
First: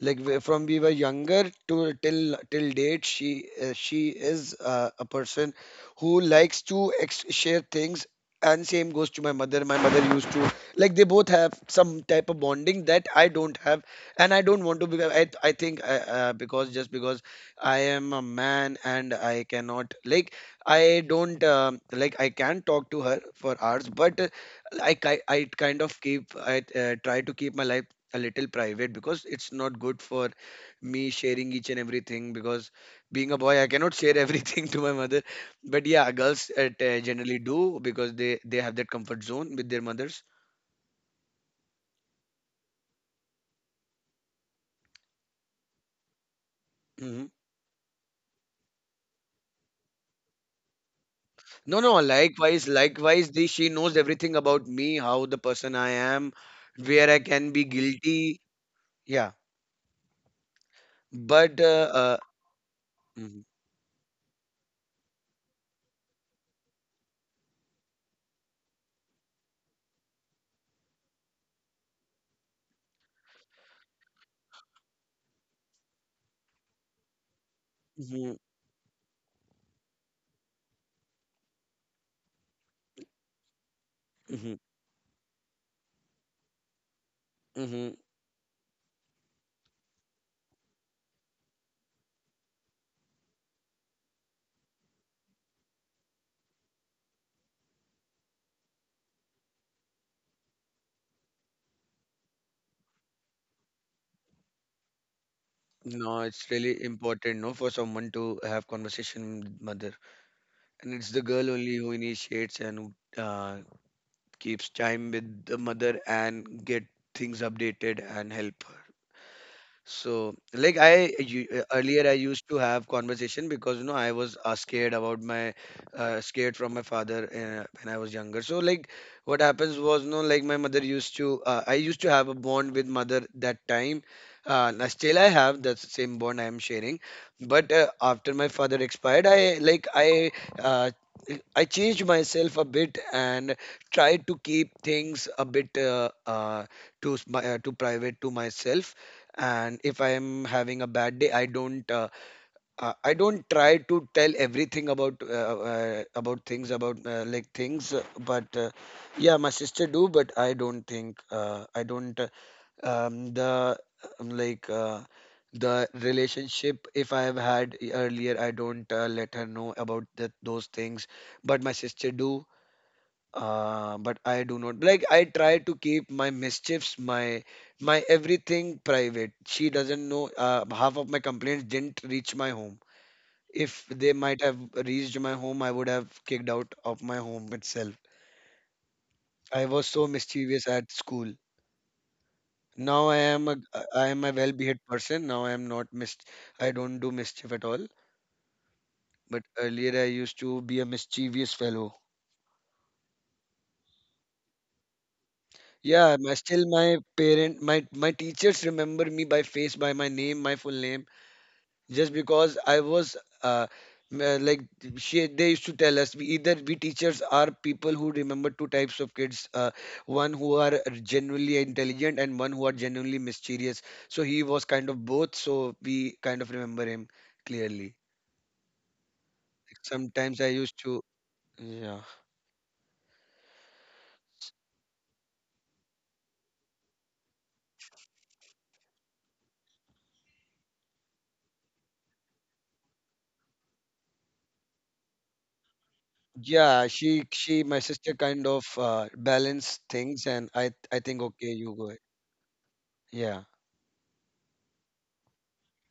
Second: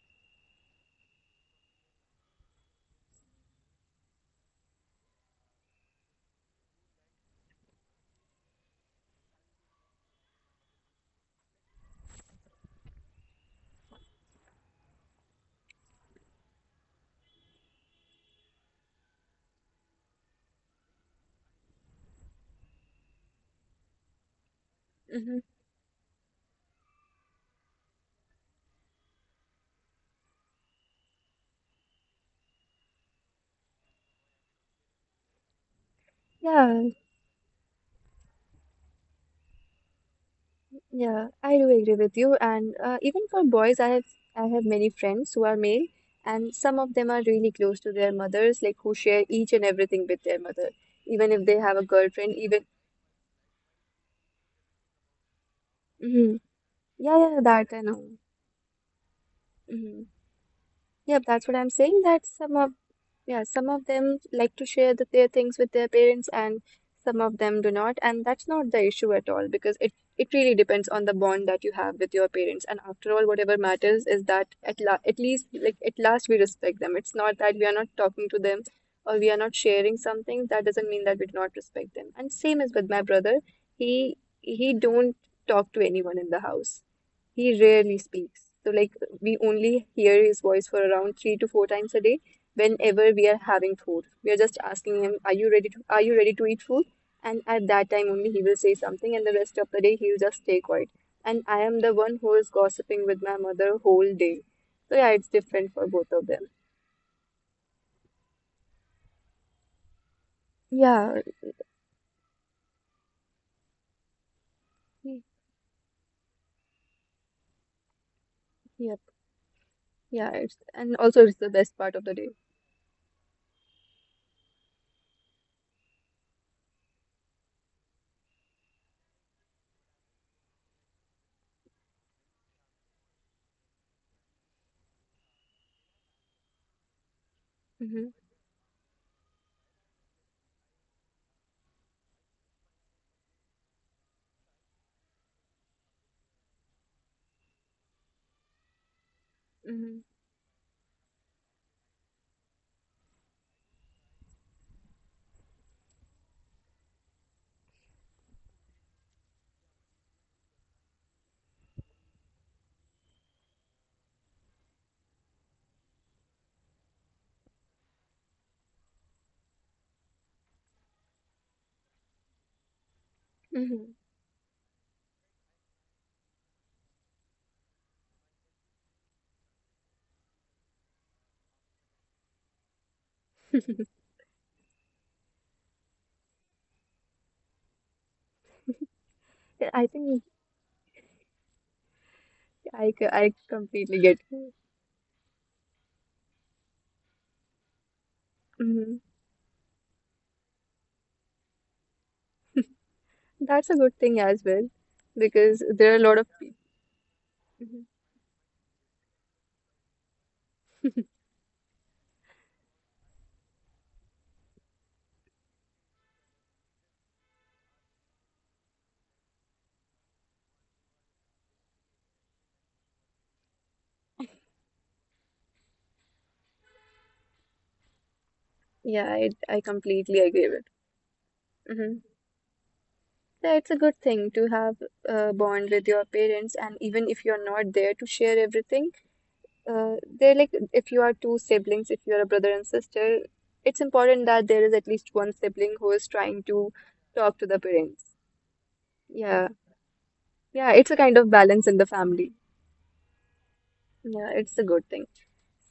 like from we were younger to till till date, she is a person who likes to share things. And same goes to my mother. My mother used to, like they both have some type of bonding that I don't have, and I don't want to be. I think because just because I am a man, and I cannot like, I don't, like I can talk to her for hours, but like,
Hmm.
I kind of keep I try to keep my life a little private, because it's not good for me sharing each and everything, because being a boy, I cannot share everything to my mother. But yeah, girls
Yeah,
generally do, because they have that comfort zone with their mothers.
yeah, I do agree with you. And even for boys, I have many friends who are male, and some of them are
Hmm.
really close to their mothers, like who share each and everything with their mother, even if they
No,
have a
no,
girlfriend,
likewise,
even.
she knows everything about me, how the person I am,
Mhm.
where I
Yeah,
can
yeah,
be
that I know.
guilty. Yeah.
Mhm. Yep,
but
that's what I'm saying. That some of
mhm,
yeah, some of them like to share their things with their parents, and some of them do not. And that's not the issue at all because it really depends on the bond that you have with your parents. And after all, whatever matters is that at least like at last we respect them. It's not that we are not
mhm,
talking to them or we are not sharing something. That doesn't mean that we do not respect them. And same as with my brother,
mhm,
he don't talk to anyone in the house. He
mhm.
rarely speaks. So like we only hear his voice for around three to four times a day whenever we are having food. We are just asking him, "Are you ready to eat food?" And at that time only he will say something, and the rest of the day he will just stay quiet. And I am the one who is gossiping with my mother whole day. So yeah, it's different for
No,
both of
it's
them.
really important, no, for someone to have conversation with mother. And it's the
Yeah.
girl only who initiates and who keeps time
Mm.
with the mother and get things updated and help her.
Yep.
So,
Yeah, it's
like
and also it's the best
earlier,
part
I
of the day.
used to have conversation because I was scared from my father when I was younger. So, like what happens was no, like my mother used to I used to have a bond with mother that time. Now still I have that same bond I am sharing, but
Mm-hmm.
after my father expired, I like I. Uh, I changed myself a bit and tried to keep things a bit to private to myself, and if I
Mm-hmm.
am having a bad day, I don't try to tell everything about things about like things but yeah, my sister do, but I don't think I don't the like the relationship if I have had earlier, I don't let her know about that, those things, but my sister do.
Mm-hmm.
But I do not, like, I try to keep my mischiefs, my everything private. She doesn't know half of my complaints didn't reach my home. If they might have reached my home, I would have kicked out of my home itself. I was
Yeah,
so
I think
mischievous at school. Now
I
I am
completely
a
get you.
well-behaved person. Now I am not mis I don't do mischief at all.
Hmm.
But earlier I used to be a mischievous fellow.
That's a good thing as well because
Yeah,
there are a
my
lot of
still my parent my
people.
my teachers remember me by face, by my name, my full name, just because I was m- like she they used to tell us, we teachers are people who remember two types of kids, one who are genuinely intelligent and one who are genuinely mischievous, so he was kind of both, so we kind of remember him clearly.
Yeah, I
Like,
completely
sometimes I
agree
used
with.
to Yeah,
Hmm. Yeah, it's a good thing to have a bond with your parents, and even if you're not there to share everything, they're like if you are two siblings, if you're a brother and sister, it's important that there is at least one sibling who is trying
yeah,
to
she
talk
she
to the
my sister
parents.
kind of
Yeah,
balanced things, and I
yeah,
I
it's a
think,
kind of
okay, you
balance
go.
in the family.
Yeah.
Yeah, it's a good thing.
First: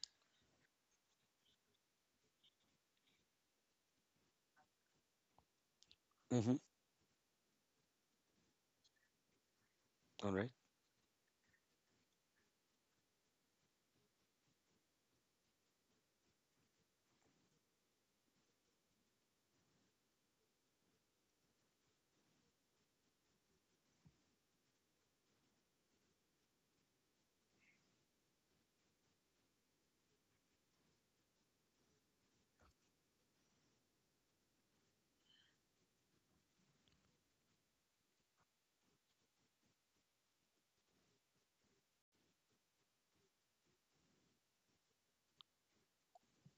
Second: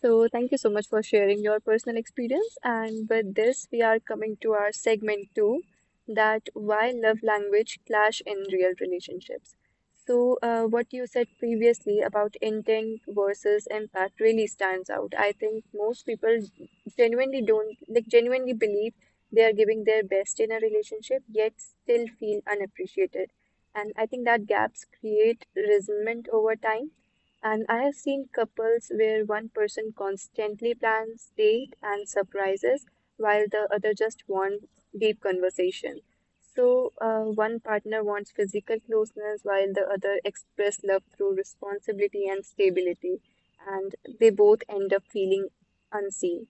So, thank you so much for sharing your personal experience. And with this, we are coming to our segment two, that
Mm-hmm.
why love language clash in real relationships.
All
So,
right.
what you said previously about intent versus impact really stands out. I think most people genuinely don't like genuinely believe they are giving their best in a relationship, yet still feel unappreciated. And I think that gaps create resentment over time, and I have seen couples where one person constantly plans date and surprises while the other just wants deep conversation. So, one partner wants physical closeness while the other express love through responsibility and stability, and they both end up feeling unseen.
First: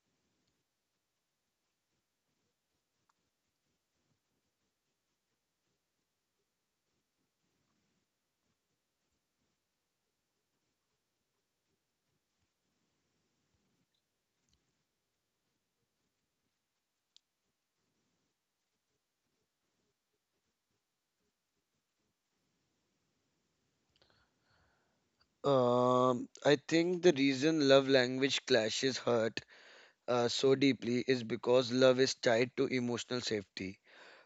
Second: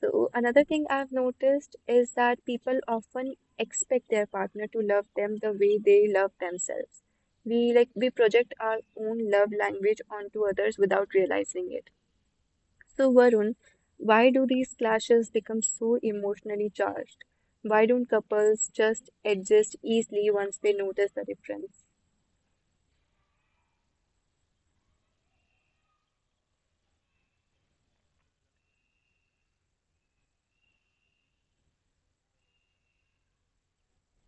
So, another thing I've noticed is that people often expect their partner to love them the way they love themselves. We like we project our own love language onto others without realizing it. So Varun, why do these clashes become so emotionally charged? Why don't couples just adjust easily once they notice the difference?
I think the reason love language clashes hurt so deeply is because love is tied to emotional safety.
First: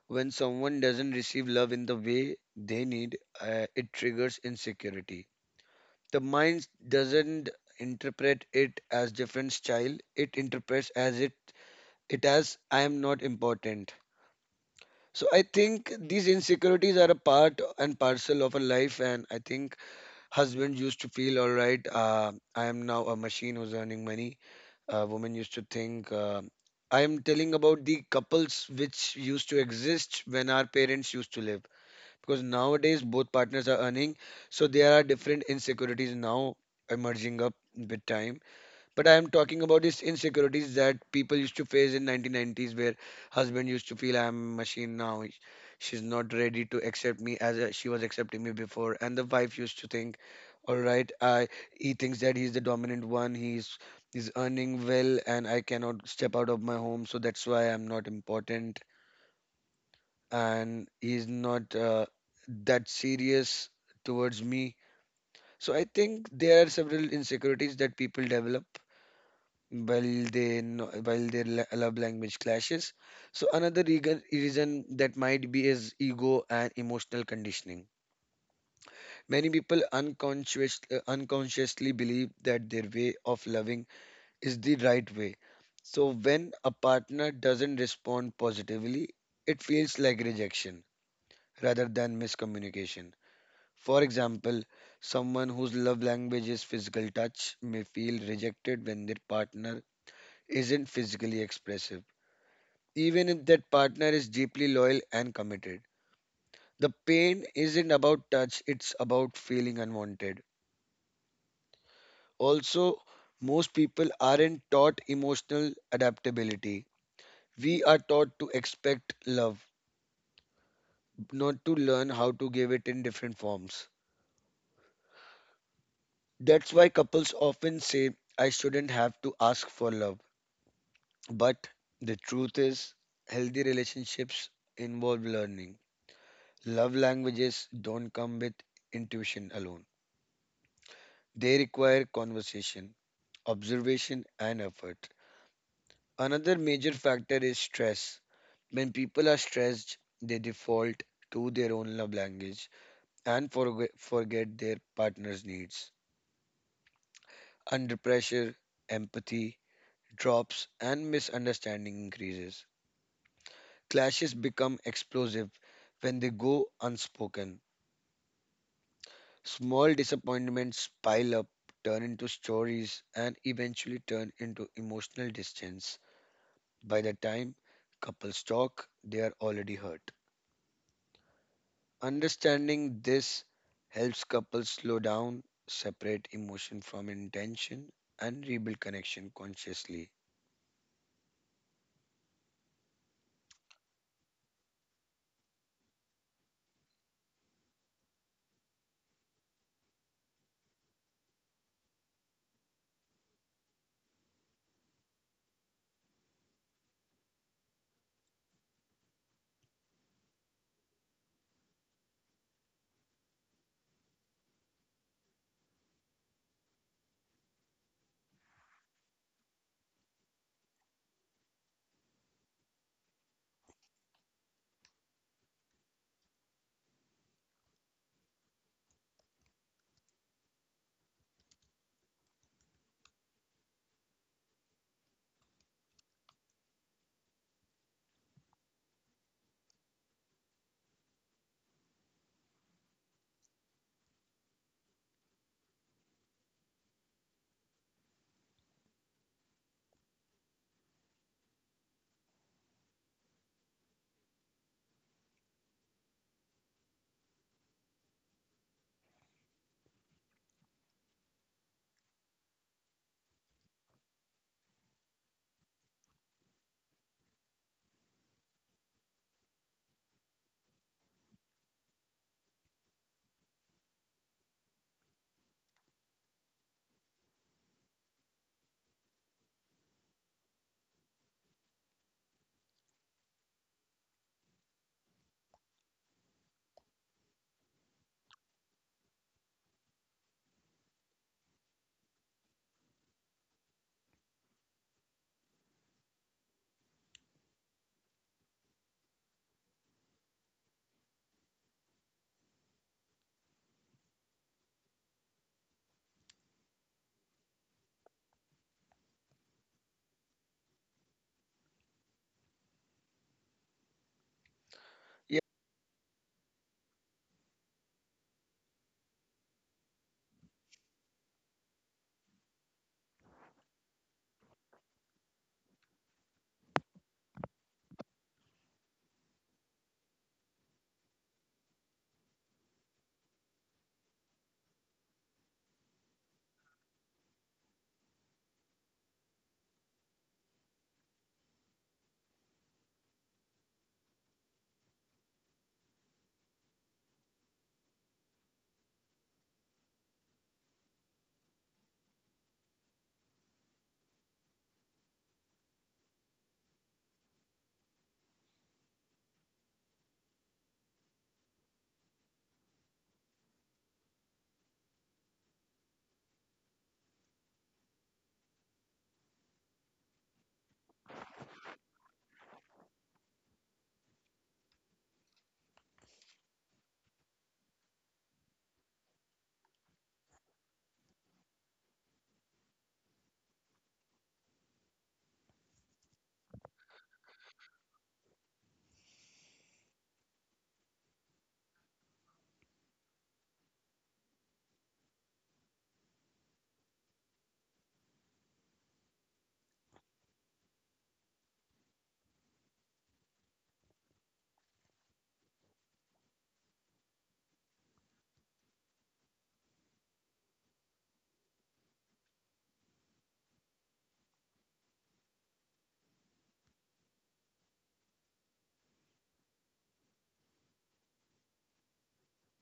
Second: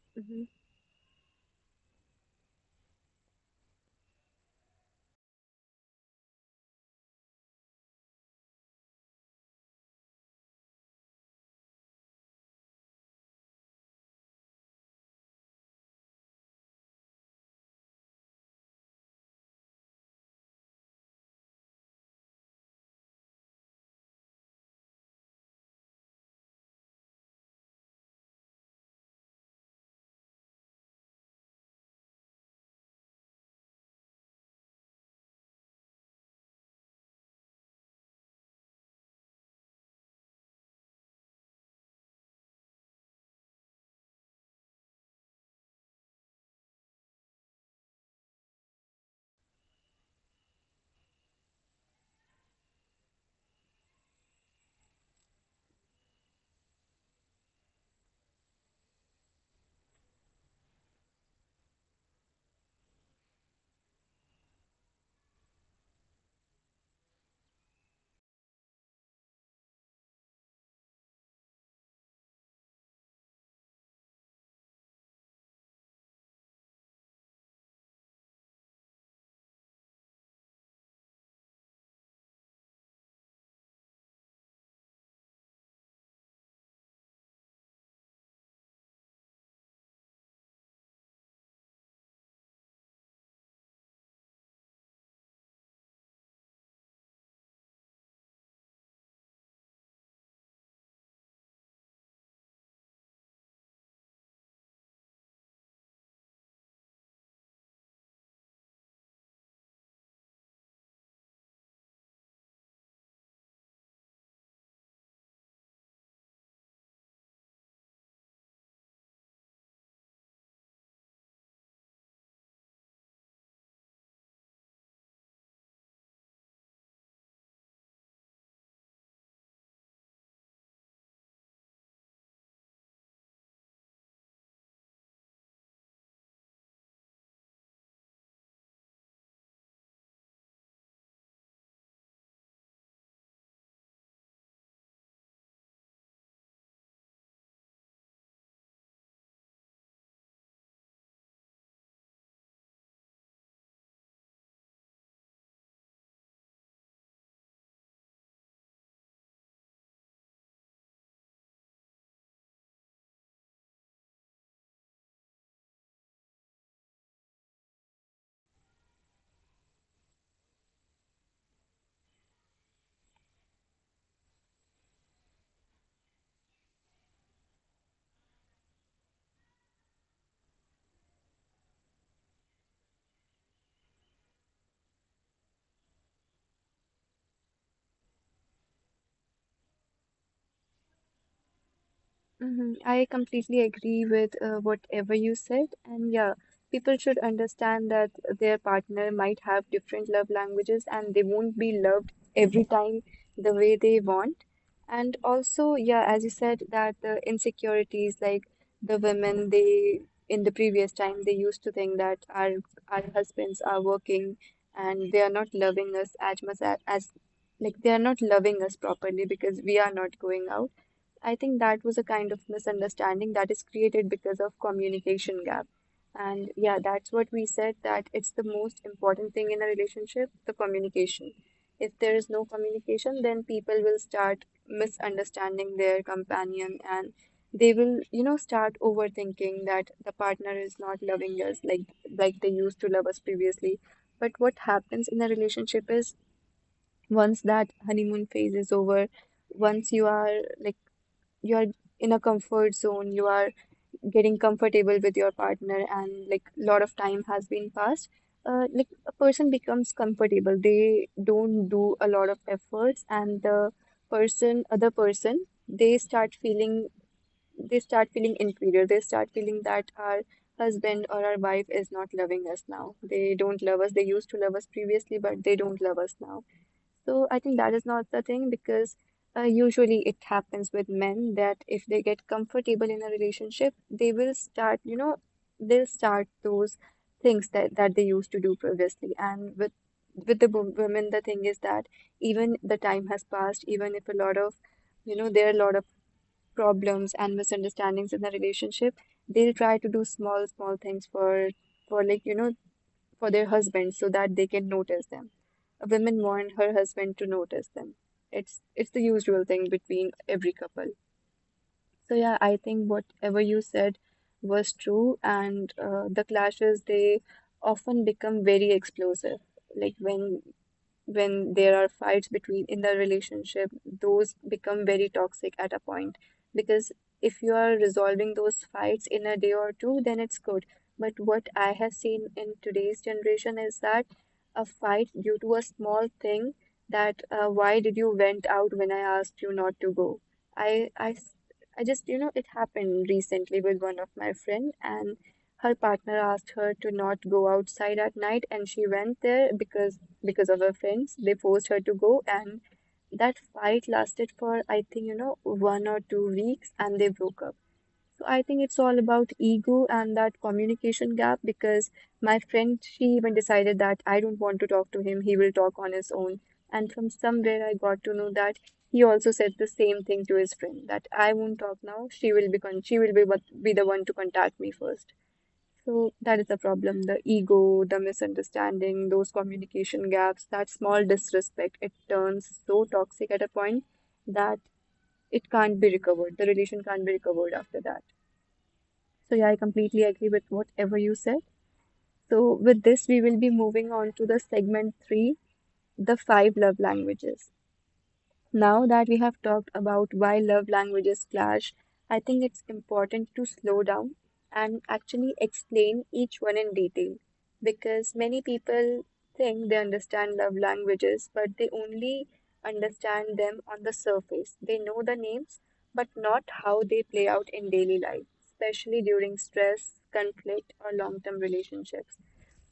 When someone doesn't receive love in the way they need, it triggers insecurity. The mind doesn't interpret it as different style. It interprets as it it as I am not important. So I think these insecurities are a part and parcel of a life, and I think husband used to feel all right. I am now a machine who's earning money. Women used to think. I am telling about the couples which used to exist when our parents used to live. Because nowadays both partners are earning, so there are different insecurities now emerging up with time. But I am talking about these insecurities that people used to face in 1990s, where husband used to feel I am a machine now. She's not ready to accept me as she was accepting me before, and the wife used to think, all right, I he thinks that he's the dominant one. He's earning well, and I cannot step out of my home, so that's why I'm not important, and he's not that serious towards me. So I think there are several insecurities that people develop while they no- while their love language clashes. So another reason that might be is ego and emotional conditioning. Many people unconsciously believe that their way of loving is the right way. So when a partner doesn't respond positively, it feels like rejection rather than miscommunication. For example, someone whose love language is physical touch may feel rejected when their partner isn't physically expressive, even if that partner is deeply loyal and committed. The pain isn't about touch, it's about feeling unwanted. Also, most people aren't taught emotional adaptability. We are taught to expect love, not to learn how to give it in different forms. That's why couples often say, I shouldn't have to ask for love. But the truth is, healthy relationships involve learning. Love languages don't come with intuition alone. They require conversation, observation, and effort. Another major factor is stress. When people are stressed, they default to their own love language and forget their partner's needs. Under pressure, empathy drops and misunderstanding increases. Clashes become explosive when they go unspoken. Small disappointments pile up, turn into stories, and eventually turn into emotional distance. By the time couples talk, they are already hurt. Understanding this helps couples slow down, separate emotion from intention, and rebuild connection consciously.
Mhm. I completely agree with whatever you said. And yeah, people should understand that their partner might have different love languages and they won't be loved every time the way they want. And also, yeah, as you said, that the insecurities like the women, they in the previous time they used to think that our husbands are working and they are not loving us as much as like they are not loving us properly because we are not going out. I think that was a kind of misunderstanding that is created because of communication gap. And yeah, that's what we said, that it's the most important thing in a relationship, the communication. If there is no communication, then people will start misunderstanding their companion and they will, you know, start overthinking that the partner is not loving us like they used to love us previously. But what happens in a relationship is once that honeymoon phase is over, once you are like you're in a comfort zone, you are getting comfortable with your partner, and like a lot of time has been passed. Like a person becomes comfortable, they don't do a lot of efforts, and the person, other person, they start feeling inferior. They start feeling that our husband or our wife is not loving us now. They don't love us. They used to love us previously, but they don't love us now. So I think that is not the thing because usually it happens with men that if they get comfortable in a relationship, they will start, you know, they'll start those things that they used to do previously. And with the women, the thing is that even the time has passed, even if a lot of, you know, there are a lot of problems and misunderstandings in the relationship, they'll try to do small, small things for like, you know, for their husband so that they can notice them. Women want her husband to notice them. It's the usual thing between every couple. So yeah, I think whatever you said was true,
Yeah,
and the clashes they often become very explosive. Like when there are fights between in the relationship, those become very toxic at a point. Because if you are resolving those fights in a day or two, then it's good. But what I have seen in today's generation is that a fight due to a small thing, that why did you went out when I asked you not to go? I, I, s- I just, you know, it happened recently with one of my friend, and her partner asked her to not go outside at night, and she went there because of her friends. They forced her to go, and that fight lasted for, I think, you know, 1 or 2 weeks, and they broke up. So I think it's all about ego and that communication gap because my friend, she even decided that I don't want to talk to him, he will talk on his own. And from somewhere, I got to know that he also said the same thing to his friend that I won't talk now, she will be con she will be, what- be the one to contact me first. So that is the problem, the ego, the misunderstanding, those communication gaps, that small disrespect, it turns so toxic at a point that it can't be recovered. The relation can't be recovered after that. So yeah, I completely agree with whatever you said. So with this, we will be moving on to the segment three, the five love languages. Now that we have talked about why love languages clash, I think it's important to slow down and actually explain each one in detail because many people think they understand love languages, but they only understand them on the surface. They know the names, but not how they play out in daily life, especially during stress, conflict, or long term relationships.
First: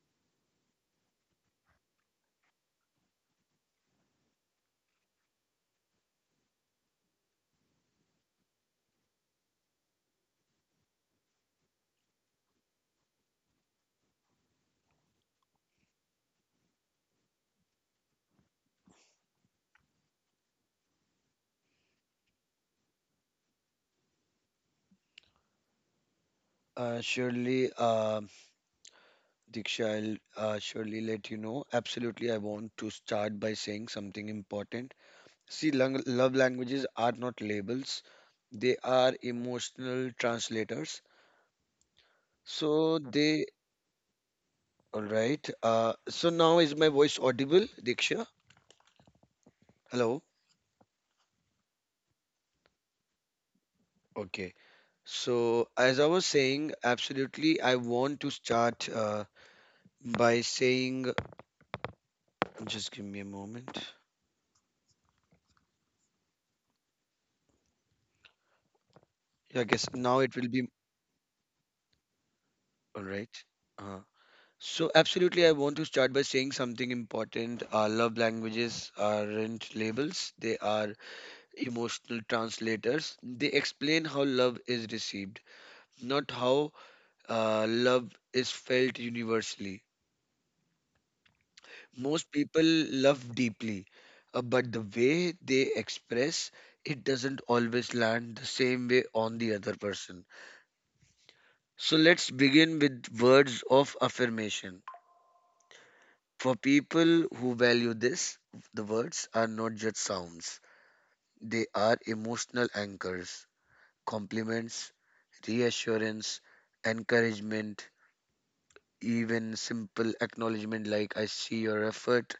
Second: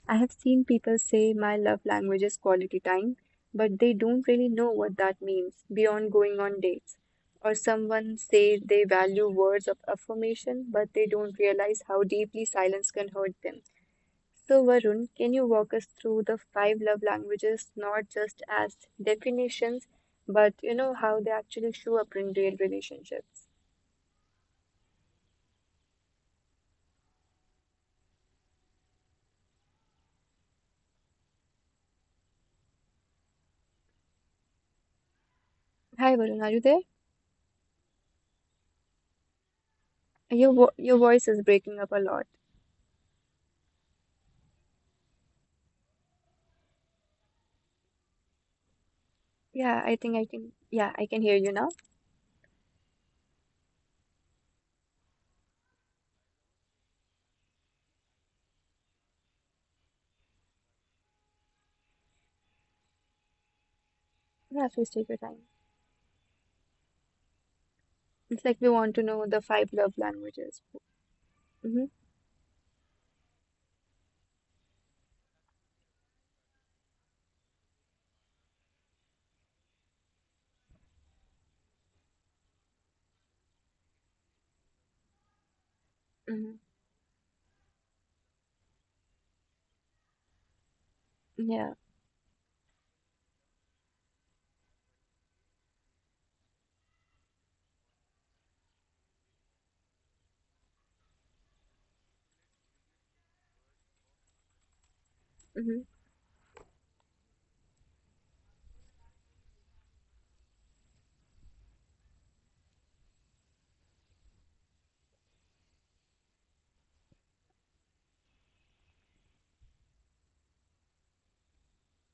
I have seen people say my love language is quality time, but they don't really know what that means beyond going on dates. Or someone say they value words of affirmation, but they don't realize how deeply silence can hurt them. So, Varun, can you walk us through the five love languages, not just as definitions, but how they actually show up in real relationships?
surely, Diksha, I'll surely let you know. Absolutely, I want to start by saying something important. See,
Hi,
love
Varun, are you there?
languages are not labels, they are emotional
Your vo
translators.
your voice is breaking up a lot.
So, they All right. So now is my voice audible, Diksha?
Yeah, I
Hello.
think I can. Yeah, I can hear you now.
Okay. So as I was saying, absolutely, I want to start by saying, just give me a moment.
Yeah, please take your time. It's like we want to know the
Yeah, I
five
guess
love
now it will be
languages. Mm-hmm.
all right. Uh, so absolutely, I want to start by saying something important. Our love languages aren't labels; they are emotional translators. They explain how love is received, not
Hmm.
how love is felt universally.
Yeah.
Most people love deeply, but the way they express it doesn't always land the same way on the other person. So let's begin with words of affirmation.
Mm-hmm.
For people who value this, the words are not just sounds, they are emotional anchors, compliments, reassurance, encouragement, even simple acknowledgement like I see your effort,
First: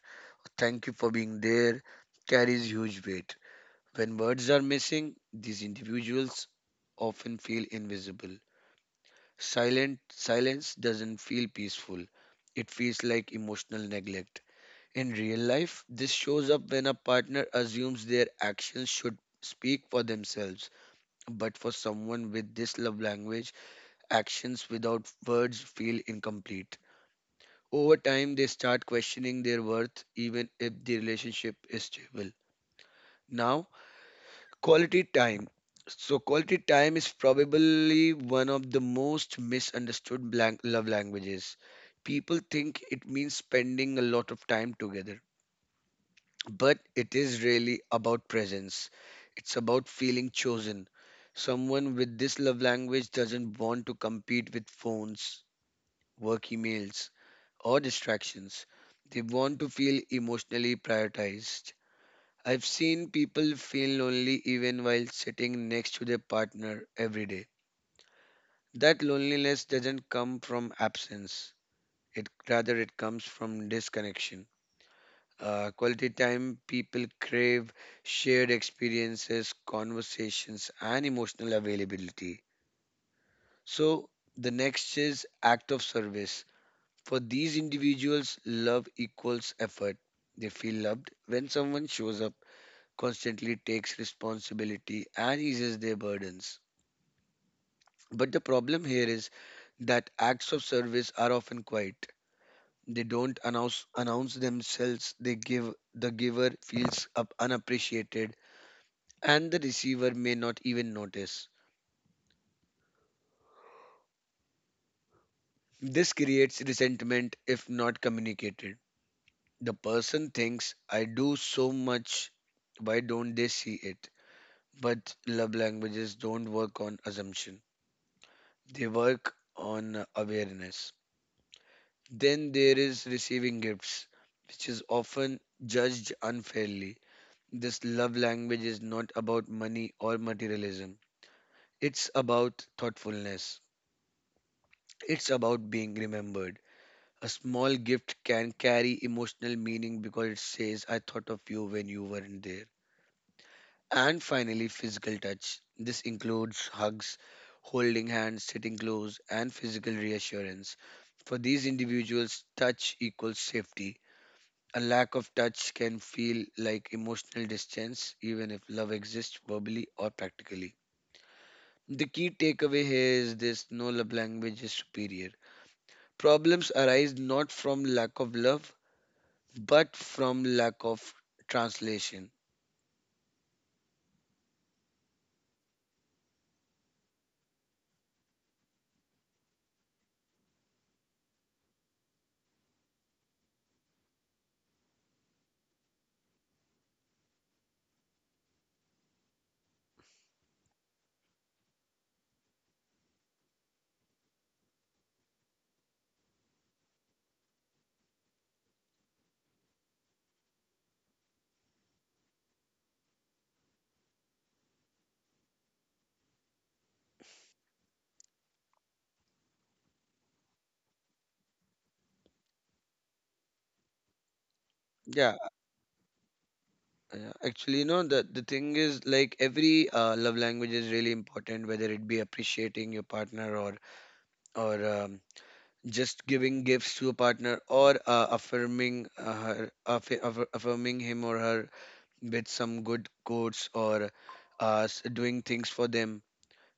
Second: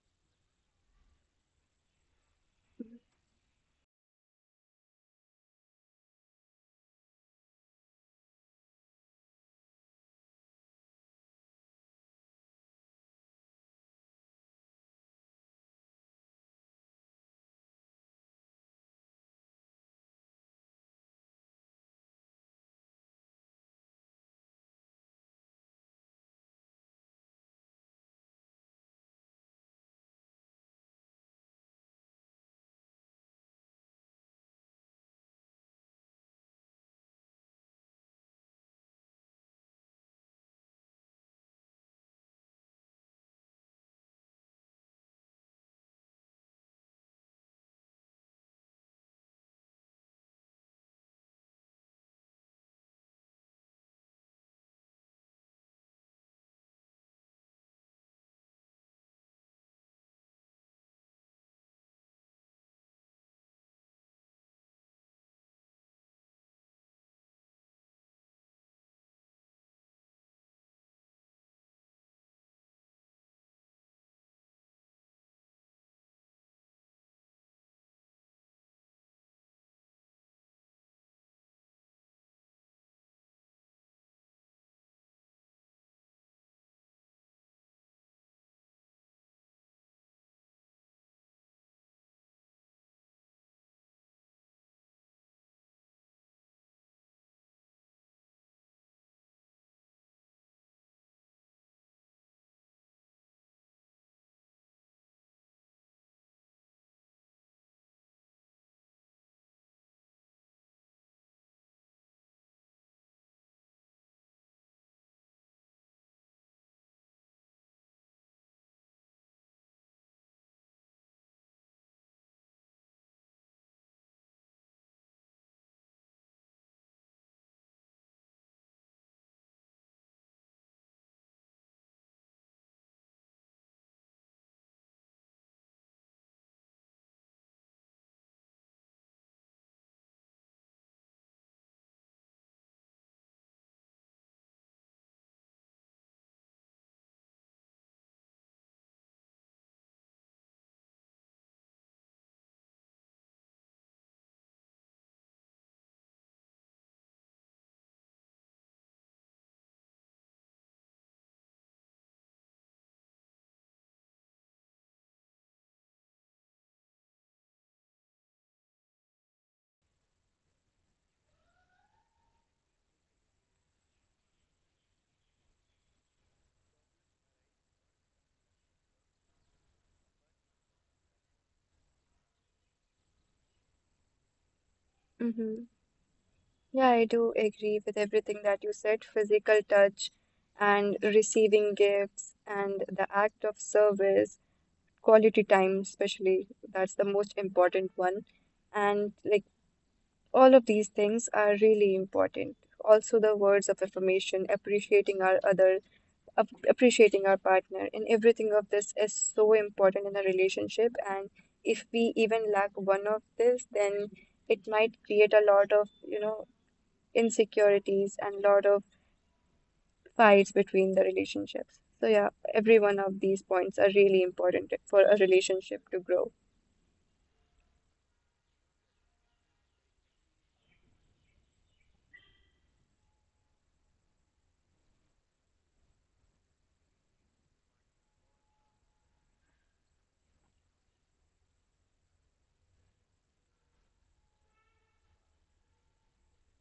thank you for being there, carries huge weight. When words are missing, these individuals often feel invisible. Silent silence doesn't feel peaceful. It feels like emotional neglect. In real life, this shows up when a partner assumes their actions should speak for themselves. But for someone with this love language, actions without words feel incomplete. Over time, they start questioning their worth even if the relationship is stable. Now, quality time. So, quality time is probably one of the most misunderstood blank love languages. People think it means spending a lot of time together, but it is really about presence. It's about feeling chosen. Someone with this love language doesn't want to compete with phones, work emails, or distractions. They want to feel emotionally prioritized. I've seen people feel lonely even while sitting next to their partner every day. That loneliness doesn't come from absence. It rather it comes from disconnection. Quality time people crave shared experiences, conversations, and emotional availability. So the next is act of service. For these individuals, love equals effort. They feel loved when someone shows up, constantly takes responsibility and eases their burdens. But the problem here is that acts of service are often quiet. They don't announce themselves. The giver feels up unappreciated, and the receiver may not even notice. This creates resentment if not communicated. The person thinks, "I do so much. Why don't they see it?" But love languages don't work on assumption. They work on awareness. Then there is receiving gifts, which is often judged unfairly. This love language is not about money or materialism, it's about thoughtfulness, it's about being remembered. A small gift can carry emotional meaning because it says, I thought of you when you weren't there. And finally, physical touch. This includes hugs, holding hands, sitting close, and physical reassurance. For these individuals, touch equals safety. A lack of touch can feel like emotional distance, even if love exists verbally or practically. The key takeaway here is this: no love language is superior. Problems arise not from lack of love, but from lack of translation.
Mm-hmm. Yeah, I do agree with everything that you said, physical touch and receiving gifts and the act of service, quality time, especially, that's the most important one. And like all of these things are really important. Also, the words of affirmation, appreciating our other appreciating our partner and everything of this is so important in a relationship, and if we even lack one of this, then it might create a lot of, insecurities and lot of fights between the relationships. So yeah, every one of these points are really important for a
Yeah,
relationship to grow.
yeah. Actually, the thing is like every love language is really important, whether it be appreciating your partner, or or just giving gifts to a partner, or affirming affirming him or her with some good quotes, or doing things for them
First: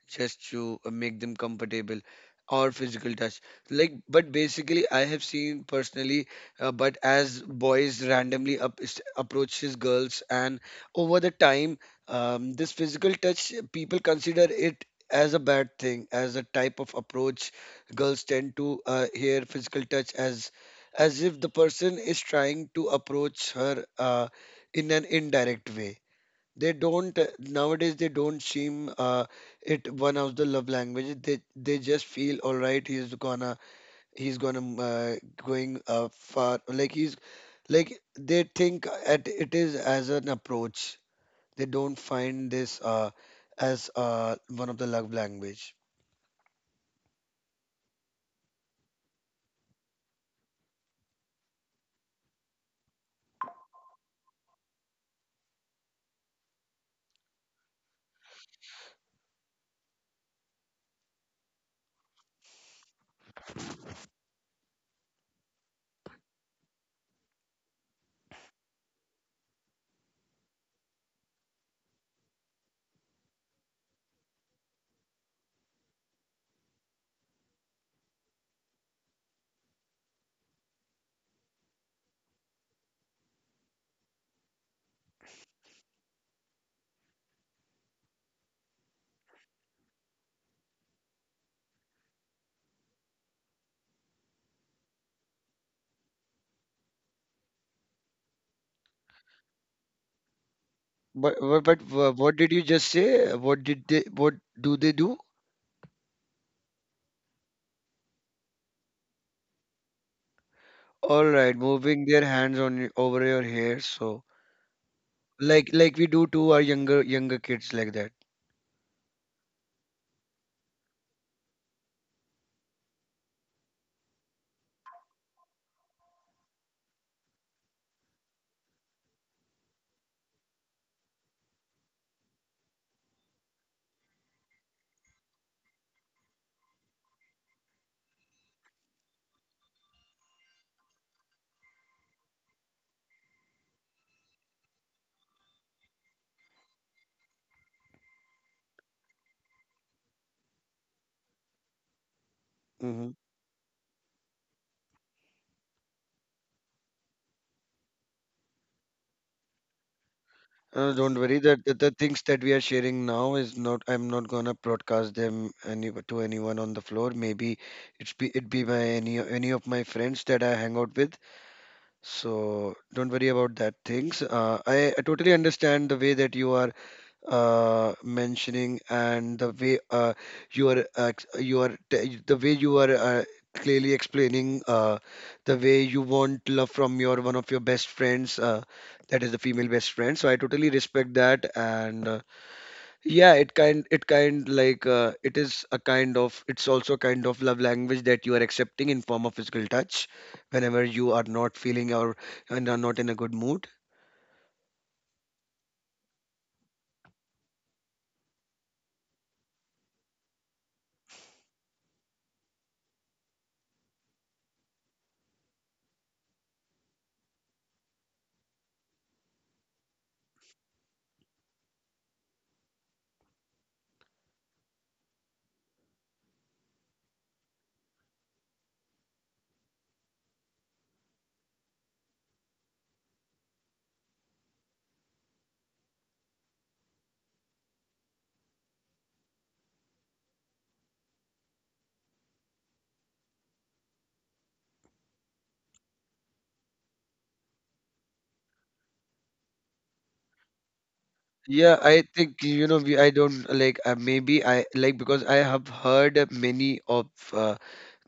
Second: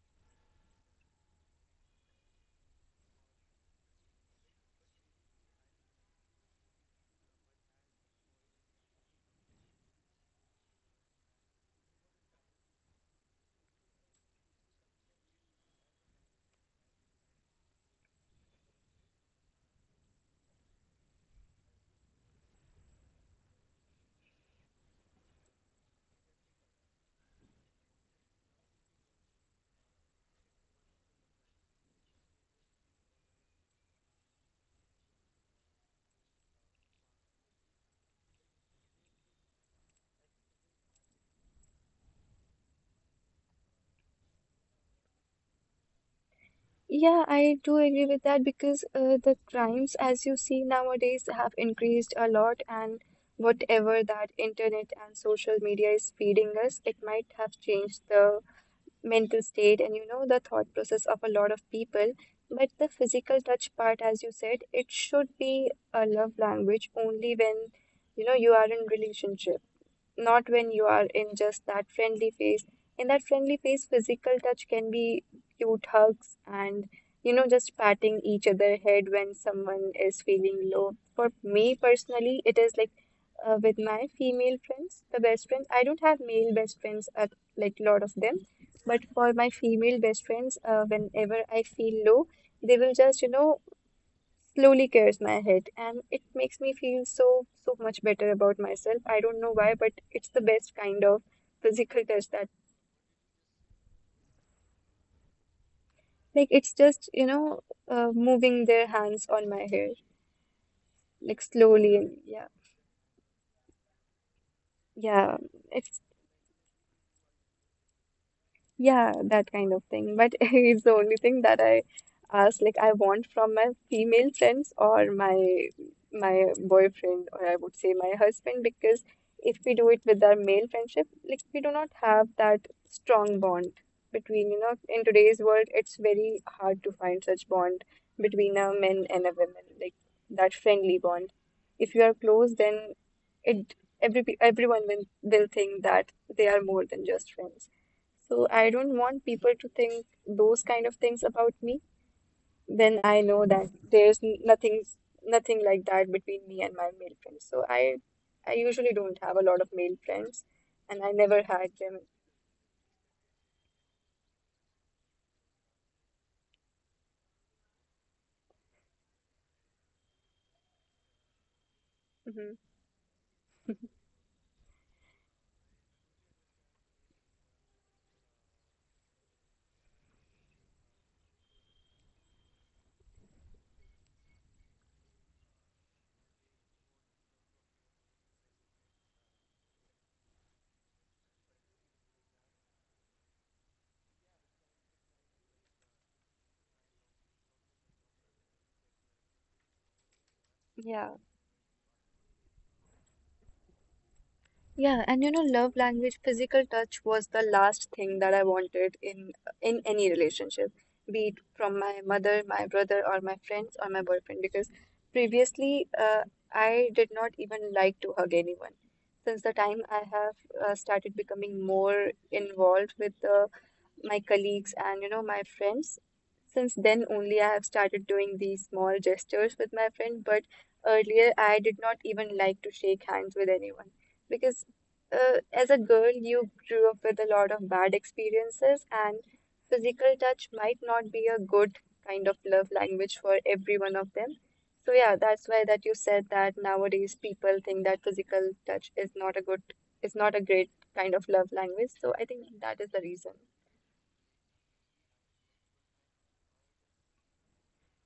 just to make them comfortable, or physical touch, like, but basically I have seen personally, but as boys randomly approaches girls, and over the time, this physical touch people consider it as a bad thing, as a type of approach. Girls tend to hear physical touch as if the person is trying to approach her in an indirect way. They don't, nowadays. They don't seem it one of the love languages. They just feel all right. He's gonna going far. Like he's like they think at it is as an approach. They don't find this as one of the love language.
Yeah, I do agree with that because the crimes, as you see nowadays, have increased a lot, and whatever that internet and social media is feeding us, it might have changed the mental state and, the thought process of a lot of people. But the physical touch part, as you said, it should be a love language only when you are in relationship, not when you are in just that friendly phase. In that friendly phase, physical touch can be cute hugs and, just patting each other head when someone is feeling low. For me personally, it is like with my female friends, the best friends. I don't have male best friends at like lot of them, but for my female best friends, whenever I feel low, they will just slowly clears my head and it makes me feel so so much better about myself. I don't know why, but it's the best kind of
But, but but
physical
wha-
touch.
what
That
did you just say? What did they? What do they do?
Like it's just, moving their hands on my hair,
All
like
right,
slowly.
moving
And
their
yeah,
hands on over your hair. So
yeah,
like
it's,
like we do to our younger kids like that.
yeah, that kind of thing. But it's the only thing that I ask, like I want from my female friends or my boyfriend, or I would say my husband, because if we do it with our male friendship, like we do not have that strong bond between, you know, in today's world it's very hard to find such bond between a man and a woman, like that friendly bond. If you are close, then it, everyone will, think that they are more than just friends. So I don't want people to think those kind of things about me. Then
Mm-hmm.
I know that there's nothing, like that between me and my male friends. So I usually don't have a lot of male friends, and I
Don't
never
worry
had
that the
them.
things that we are sharing now is not I'm not gonna broadcast them any to anyone on the floor. Maybe it be by any of my friends that I hang out with.
Hmm.
So don't worry about that things. I totally understand the way that you are mentioning and the way you are uh the way you are clearly explaining the way you want love from your one of your best friends that is the female best friend, so I totally respect that. And yeah, it kind like it is a kind of it's also a kind of love language that you are accepting in form of physical touch whenever
Yeah.
you are not feeling or and are not in a good mood.
Yeah, and you know, love language, physical touch was the last thing that I wanted in any relationship, be it from my mother, my brother, or my friends, or my boyfriend. Because previously, I did not even like to hug anyone. Since the time I have started becoming more involved with the my colleagues and, my friends. Since then only I have started doing these small gestures with my friend, but earlier I did not even like to shake hands with anyone because as a girl you grew up with a lot of bad experiences, and physical touch might not be a good kind of love language for every one of them. So yeah, that's why that you said that nowadays people think that physical touch is not a good, is not a great kind of love
Yeah,
language.
I
So I think
think, you
that
know,
is
we
the
I
reason.
don't like, maybe I like, because I have heard of many of uh,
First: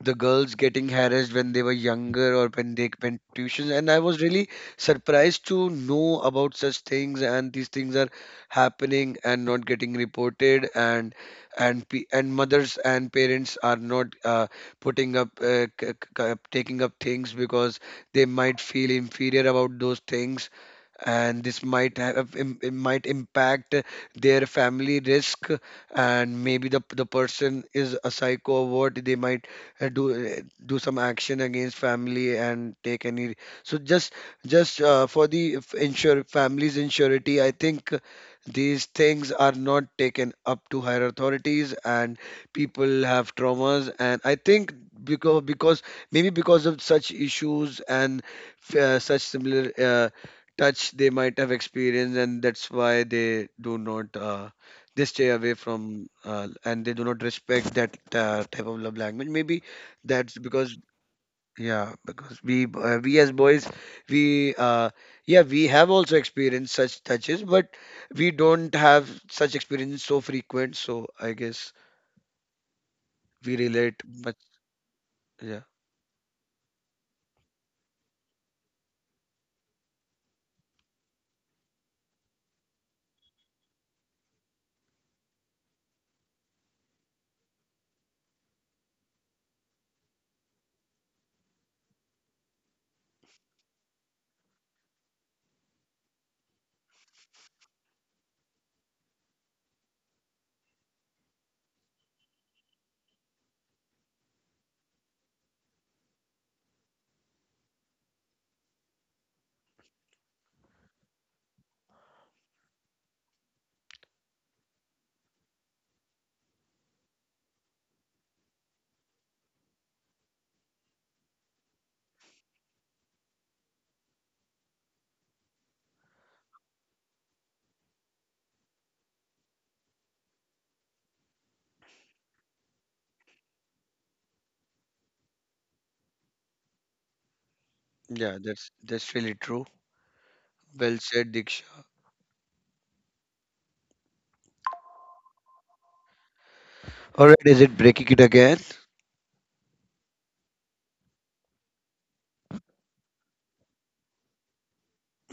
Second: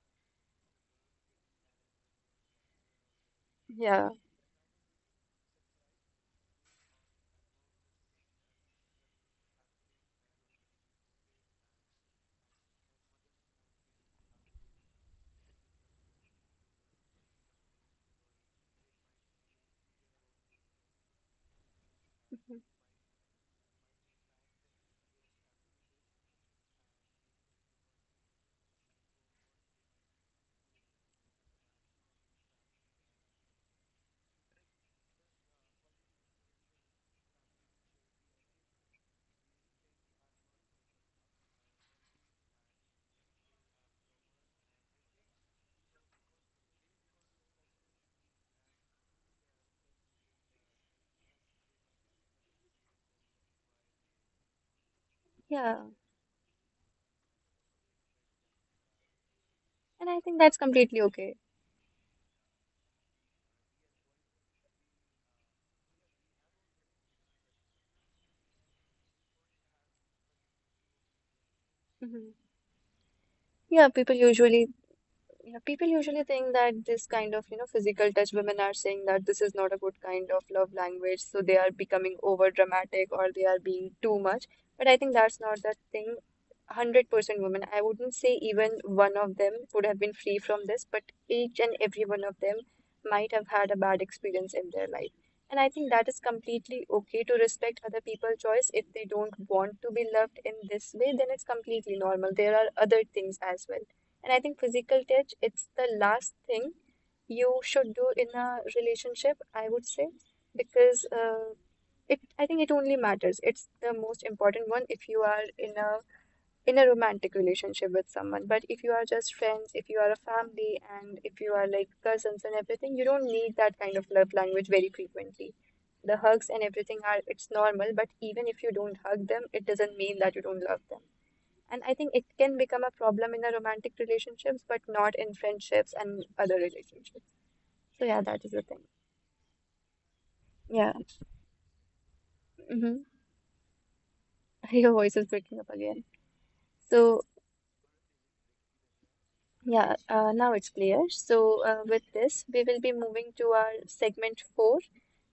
the girls getting harassed when they were younger or when they went tuitions, and I
Yeah.
was really surprised to know about such things, and these things are happening and not getting reported. And and mothers and parents are not putting up, taking up things because they might feel inferior about those things, and this
Mhm.
it might impact their family risk. And maybe the person is a psycho, or what they might uh, do uh, do some action against family and take any. So just for the insure family's insurity, I think these things are not taken up to higher authorities, and people have traumas. And I think, because maybe because of such issues and such similar touch they might have experienced, and that's why they do not, they stay away
Yeah.
from, and they do not respect that type of love language maybe.
And I
That's
think that's
because,
completely okay.
yeah, because we as boys we yeah, we have also experienced such touches, but we don't have such experiences so frequent, so I guess
Mhm.
we
Yeah,
relate.
people
But
usually, you know,
yeah,
people usually think that this kind of, you know, physical touch, women are saying that this is not a good kind of love language, so they are becoming over dramatic or they are being too much. But I think that's not the thing. 100% women. I wouldn't say even one of them would have been free from this, but each and every one of them might have had a bad experience in their life. And I think that is completely okay to respect other people's choice. If they don't want to be loved in this way, then it's completely normal. There are other things as well. And I think physical touch, it's the last thing you should do in a relationship, I would say, because it, I think it only matters. It's the most important one if you are in a romantic relationship with someone. But if you are just friends, if you are a family, and if you are like cousins and everything, you don't need that kind of love language very frequently. The hugs and everything are, it's normal, but even if you don't hug them, it doesn't mean that you don't love them. And I think it can become a problem in a romantic relationships, but not in friendships and other relationships. So yeah,
yeah,
that is the thing.
that's really true.
Yeah.
Well said, Diksha.
Hmm. Your voice is breaking up again. So
All right, is it breaking it again?
yeah, now it's clear. So, with this, we will be moving to our segment four,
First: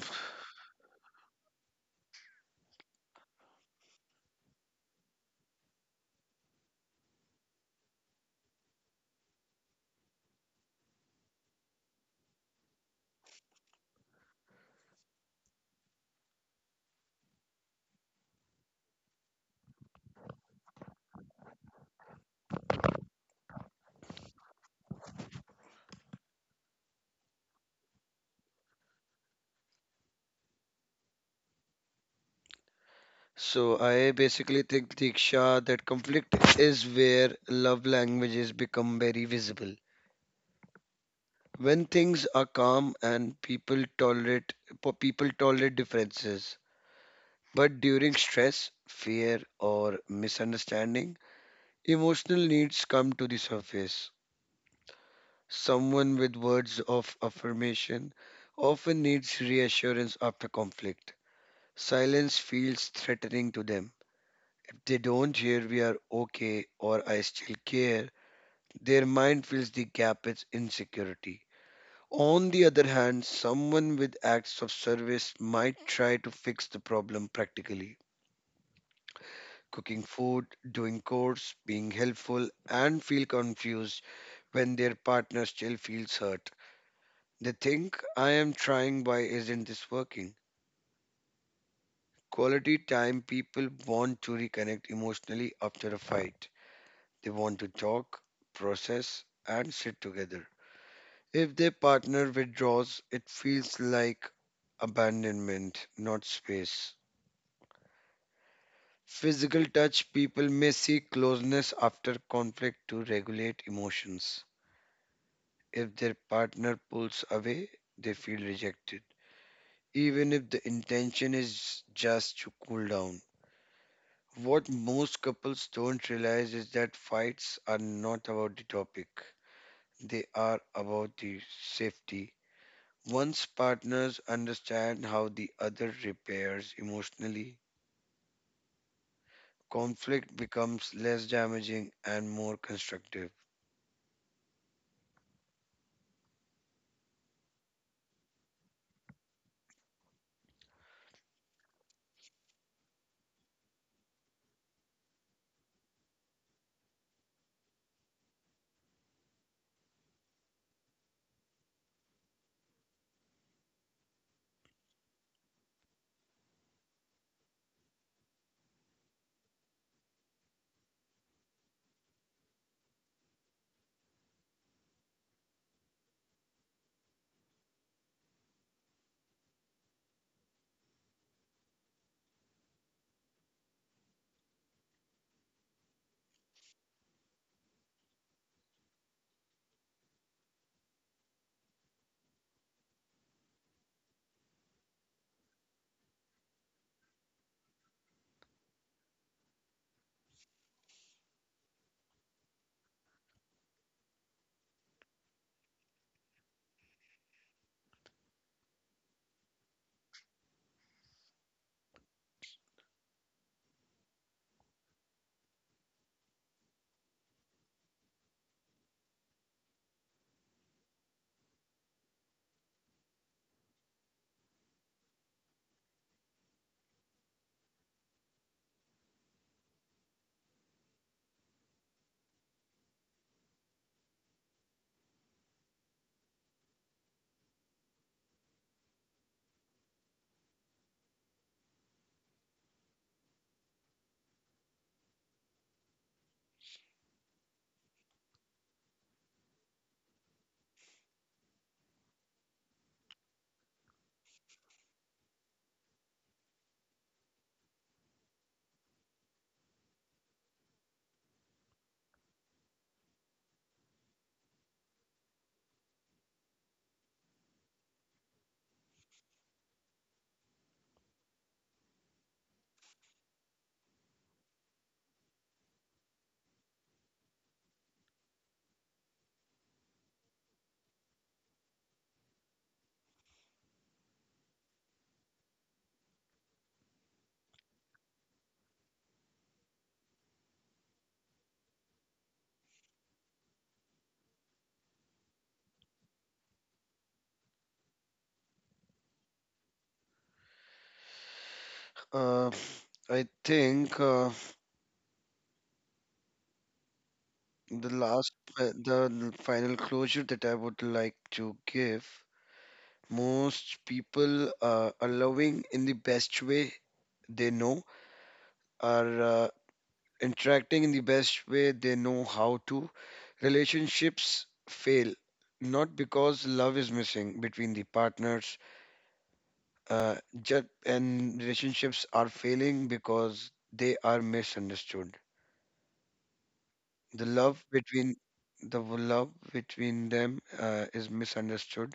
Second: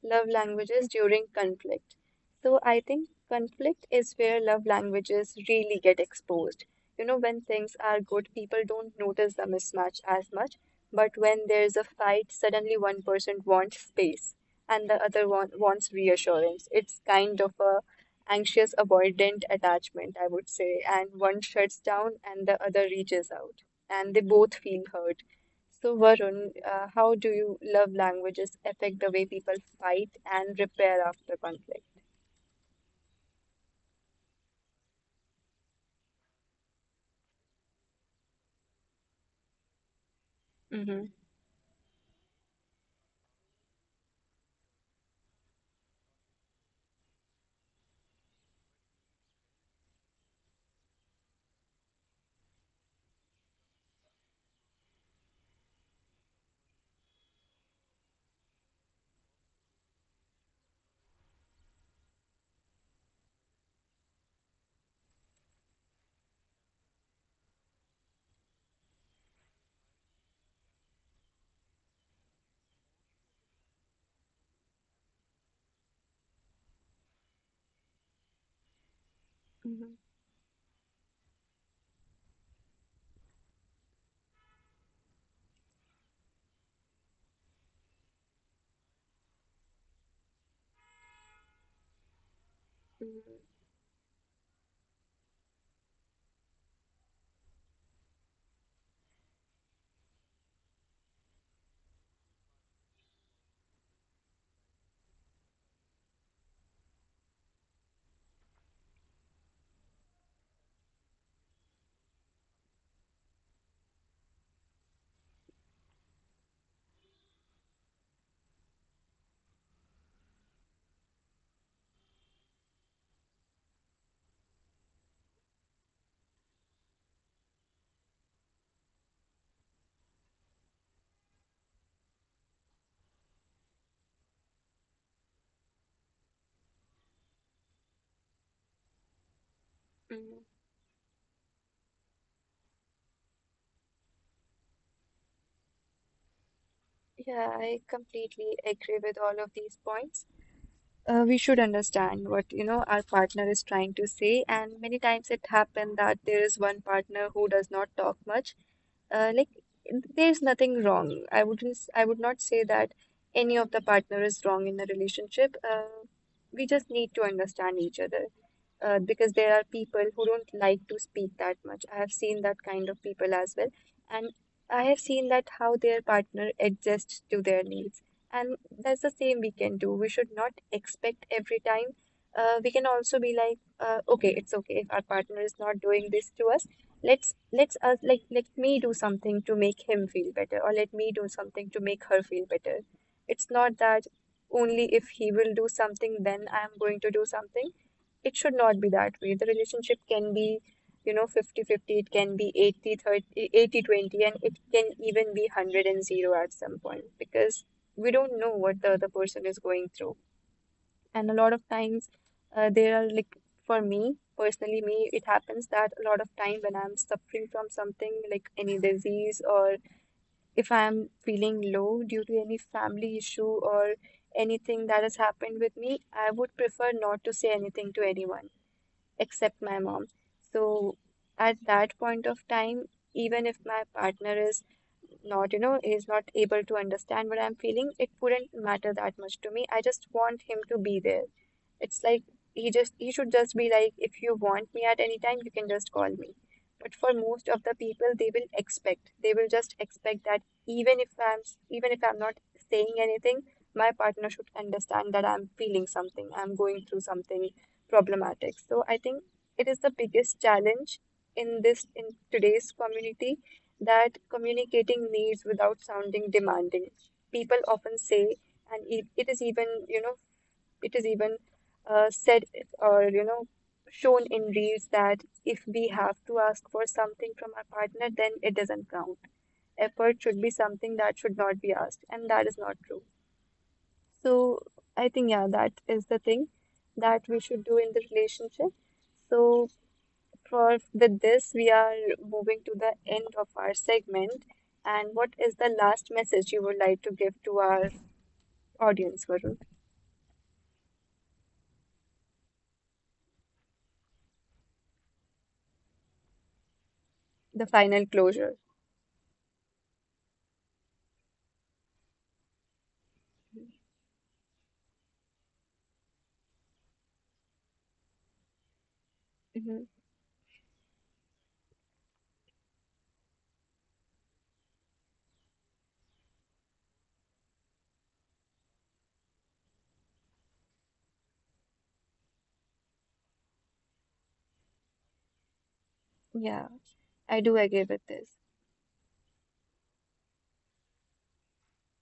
love languages during conflict. So, I think conflict is where love languages really get exposed. You know, when things are good, people don't notice the mismatch as much, but when there's a fight, suddenly one person wants space and the other one wants reassurance. It's kind of a anxious avoidant attachment, I would say, and one shuts down and the other reaches out and they both feel heard. So, Varun, how do you love languages affect the way people fight and repair after conflict?
So I basically think, Diksha, that conflict is where love languages become very visible.
Mm-hmm.
When things are calm and people tolerate people tolerate differences, but during stress, fear, or misunderstanding, emotional needs come to the surface. Someone with words of affirmation often needs reassurance after conflict. Silence feels threatening to them. They don't hear we are okay or I still care. Their mind fills the gap with insecurity. On the other hand, someone with acts of service might try to fix the problem practically.
Mhm,
Cooking food, doing chores, being helpful, and feel confused when their partner still feels hurt. They think, I am trying, why isn't this working? Quality time
mhm,
people want to reconnect emotionally after a fight. They want to talk, process, and sit together. If their partner withdraws, it feels like abandonment, not space. Physical touch people may seek closeness after conflict to regulate emotions. If their partner pulls away, they feel rejected, even if the intention is just to cool down. What most couples don't realize is that fights are not about the topic, they are about the safety. Once partners understand how the other repairs emotionally,
mhm.
conflict becomes less damaging and more constructive.
Yeah, I completely agree with all of these points. We should understand what, you know, our partner is trying to say, and many times it happens that there is one partner who does not talk much, like there's nothing wrong. I would not say that any of the partner is wrong in the relationship. We just need to understand each other because there are people who don't like to speak that much. I have seen that kind of people as well. And I have seen that how their partner adjusts to their needs. And that's the same we can do. We should not expect every time. We can also be like, okay, it's okay if our partner is not doing this to us. Let's us like let me do something to make him feel better, or let me do something to make her feel better. It's not that only if he will do something, then I am going to do something. It should not be that way. The relationship can be, you know, 50 50. It can be 80/30, 80/20, and it can even be 100/0 at some point, because we don't know what the other person is going through. And a lot of times, there are like, for me, personally, it happens that a lot of time when I'm suffering from something like any disease, or if I'm feeling low due to any family issue or anything that has happened with me, I would prefer not to say anything to anyone except my mom. So at that point of time, even if my partner is not, you know, is not able to understand what I'm feeling, it wouldn't matter that much to me. I just want him to be there. It's like he should just be like, if you want me at any time, you can just call me. But for most of the people, they will expect, they will just expect that even if I'm even if I'm not saying anything, my partner should understand that I'm feeling something, I'm going through something problematic. So I think it is the biggest challenge in this, in today's community, that communicating needs without sounding demanding. People often say, and it is even, you know, it is even said, or you know, shown in reels that if we have to ask for something from our partner, then it doesn't count. Effort should be something that should not be asked, and that is not true. So I think yeah, that is the thing that we should do in the relationship. So for with this, we are moving to the end of our segment. And what is the last message you would like to give to our audience, Varun?
Uh, I think
The
The
final
last,
closure.
the final closure that I would like to give: most people are loving in the best way they know, are
Hmm.
interacting in the best way they know how to. Relationships fail not because love is missing between the partners, uh, and relationships are failing because they are misunderstood.
Yeah.
The
I do
love
agree with
between
this.
the love between them is misunderstood.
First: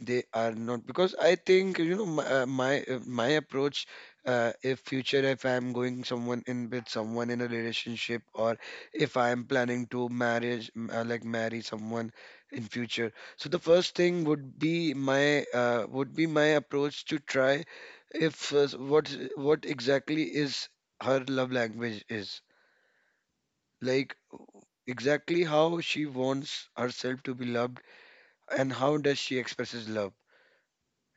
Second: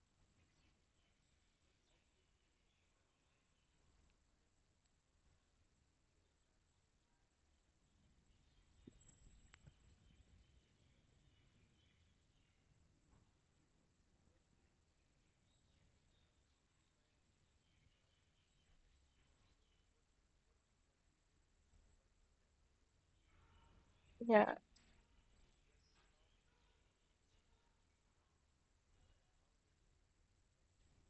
They are not, because I think, you know, my approach. If future, if I'm going someone in with someone in a relationship, or if I'm planning to marriage like marry someone in future, so the first thing would be my approach to try if what exactly is her love language is, like
Yeah,
exactly how she wants herself to be loved, and how does she expresses love,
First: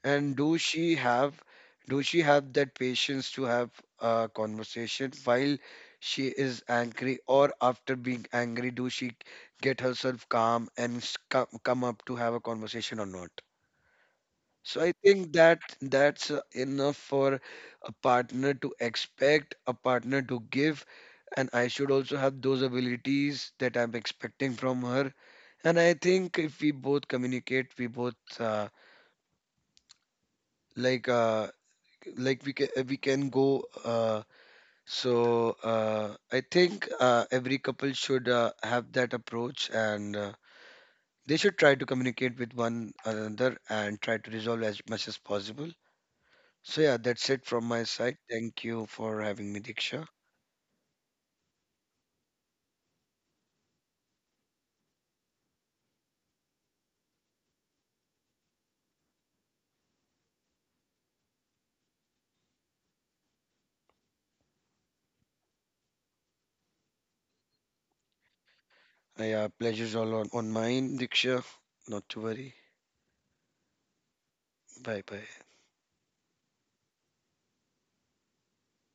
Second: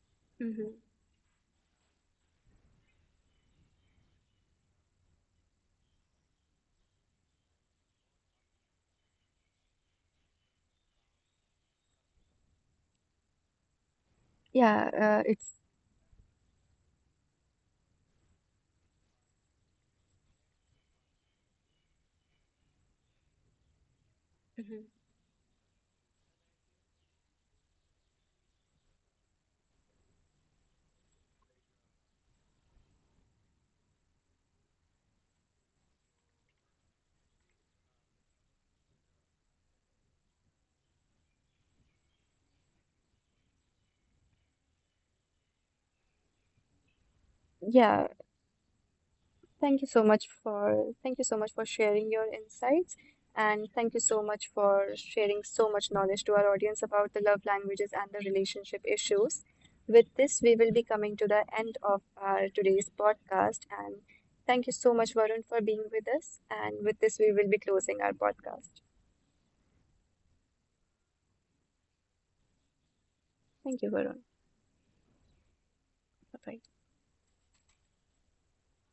and
Mm-hmm.
do she have that patience to have a conversation while she is angry, or after being angry, do she get herself calm and come, up to have a conversation or not? So
yeah,
I think
it's,
that that's enough for a partner to expect, a partner to give, and I should also have those abilities that I'm expecting
Mm-hmm.
from her. And I think if we both communicate, we both uh, like uh, we can go, so I think every couple should have that approach, and they should try to communicate with one another and try to resolve as much as possible. So yeah, that's it from my
yeah.
side. Thank you for having me, Diksha.
Thank you so much for sharing your insights, and thank you so much for sharing so much knowledge to our audience about the love languages and the relationship issues. With this, we will be coming to the end of our today's podcast, and thank you so much, Varun, for being with us. And with this, we will be closing our podcast.
Yeah, pleasure's all on mine, Diksha. Not to worry.
Thank you, Varun.
Bye bye.
Bye bye.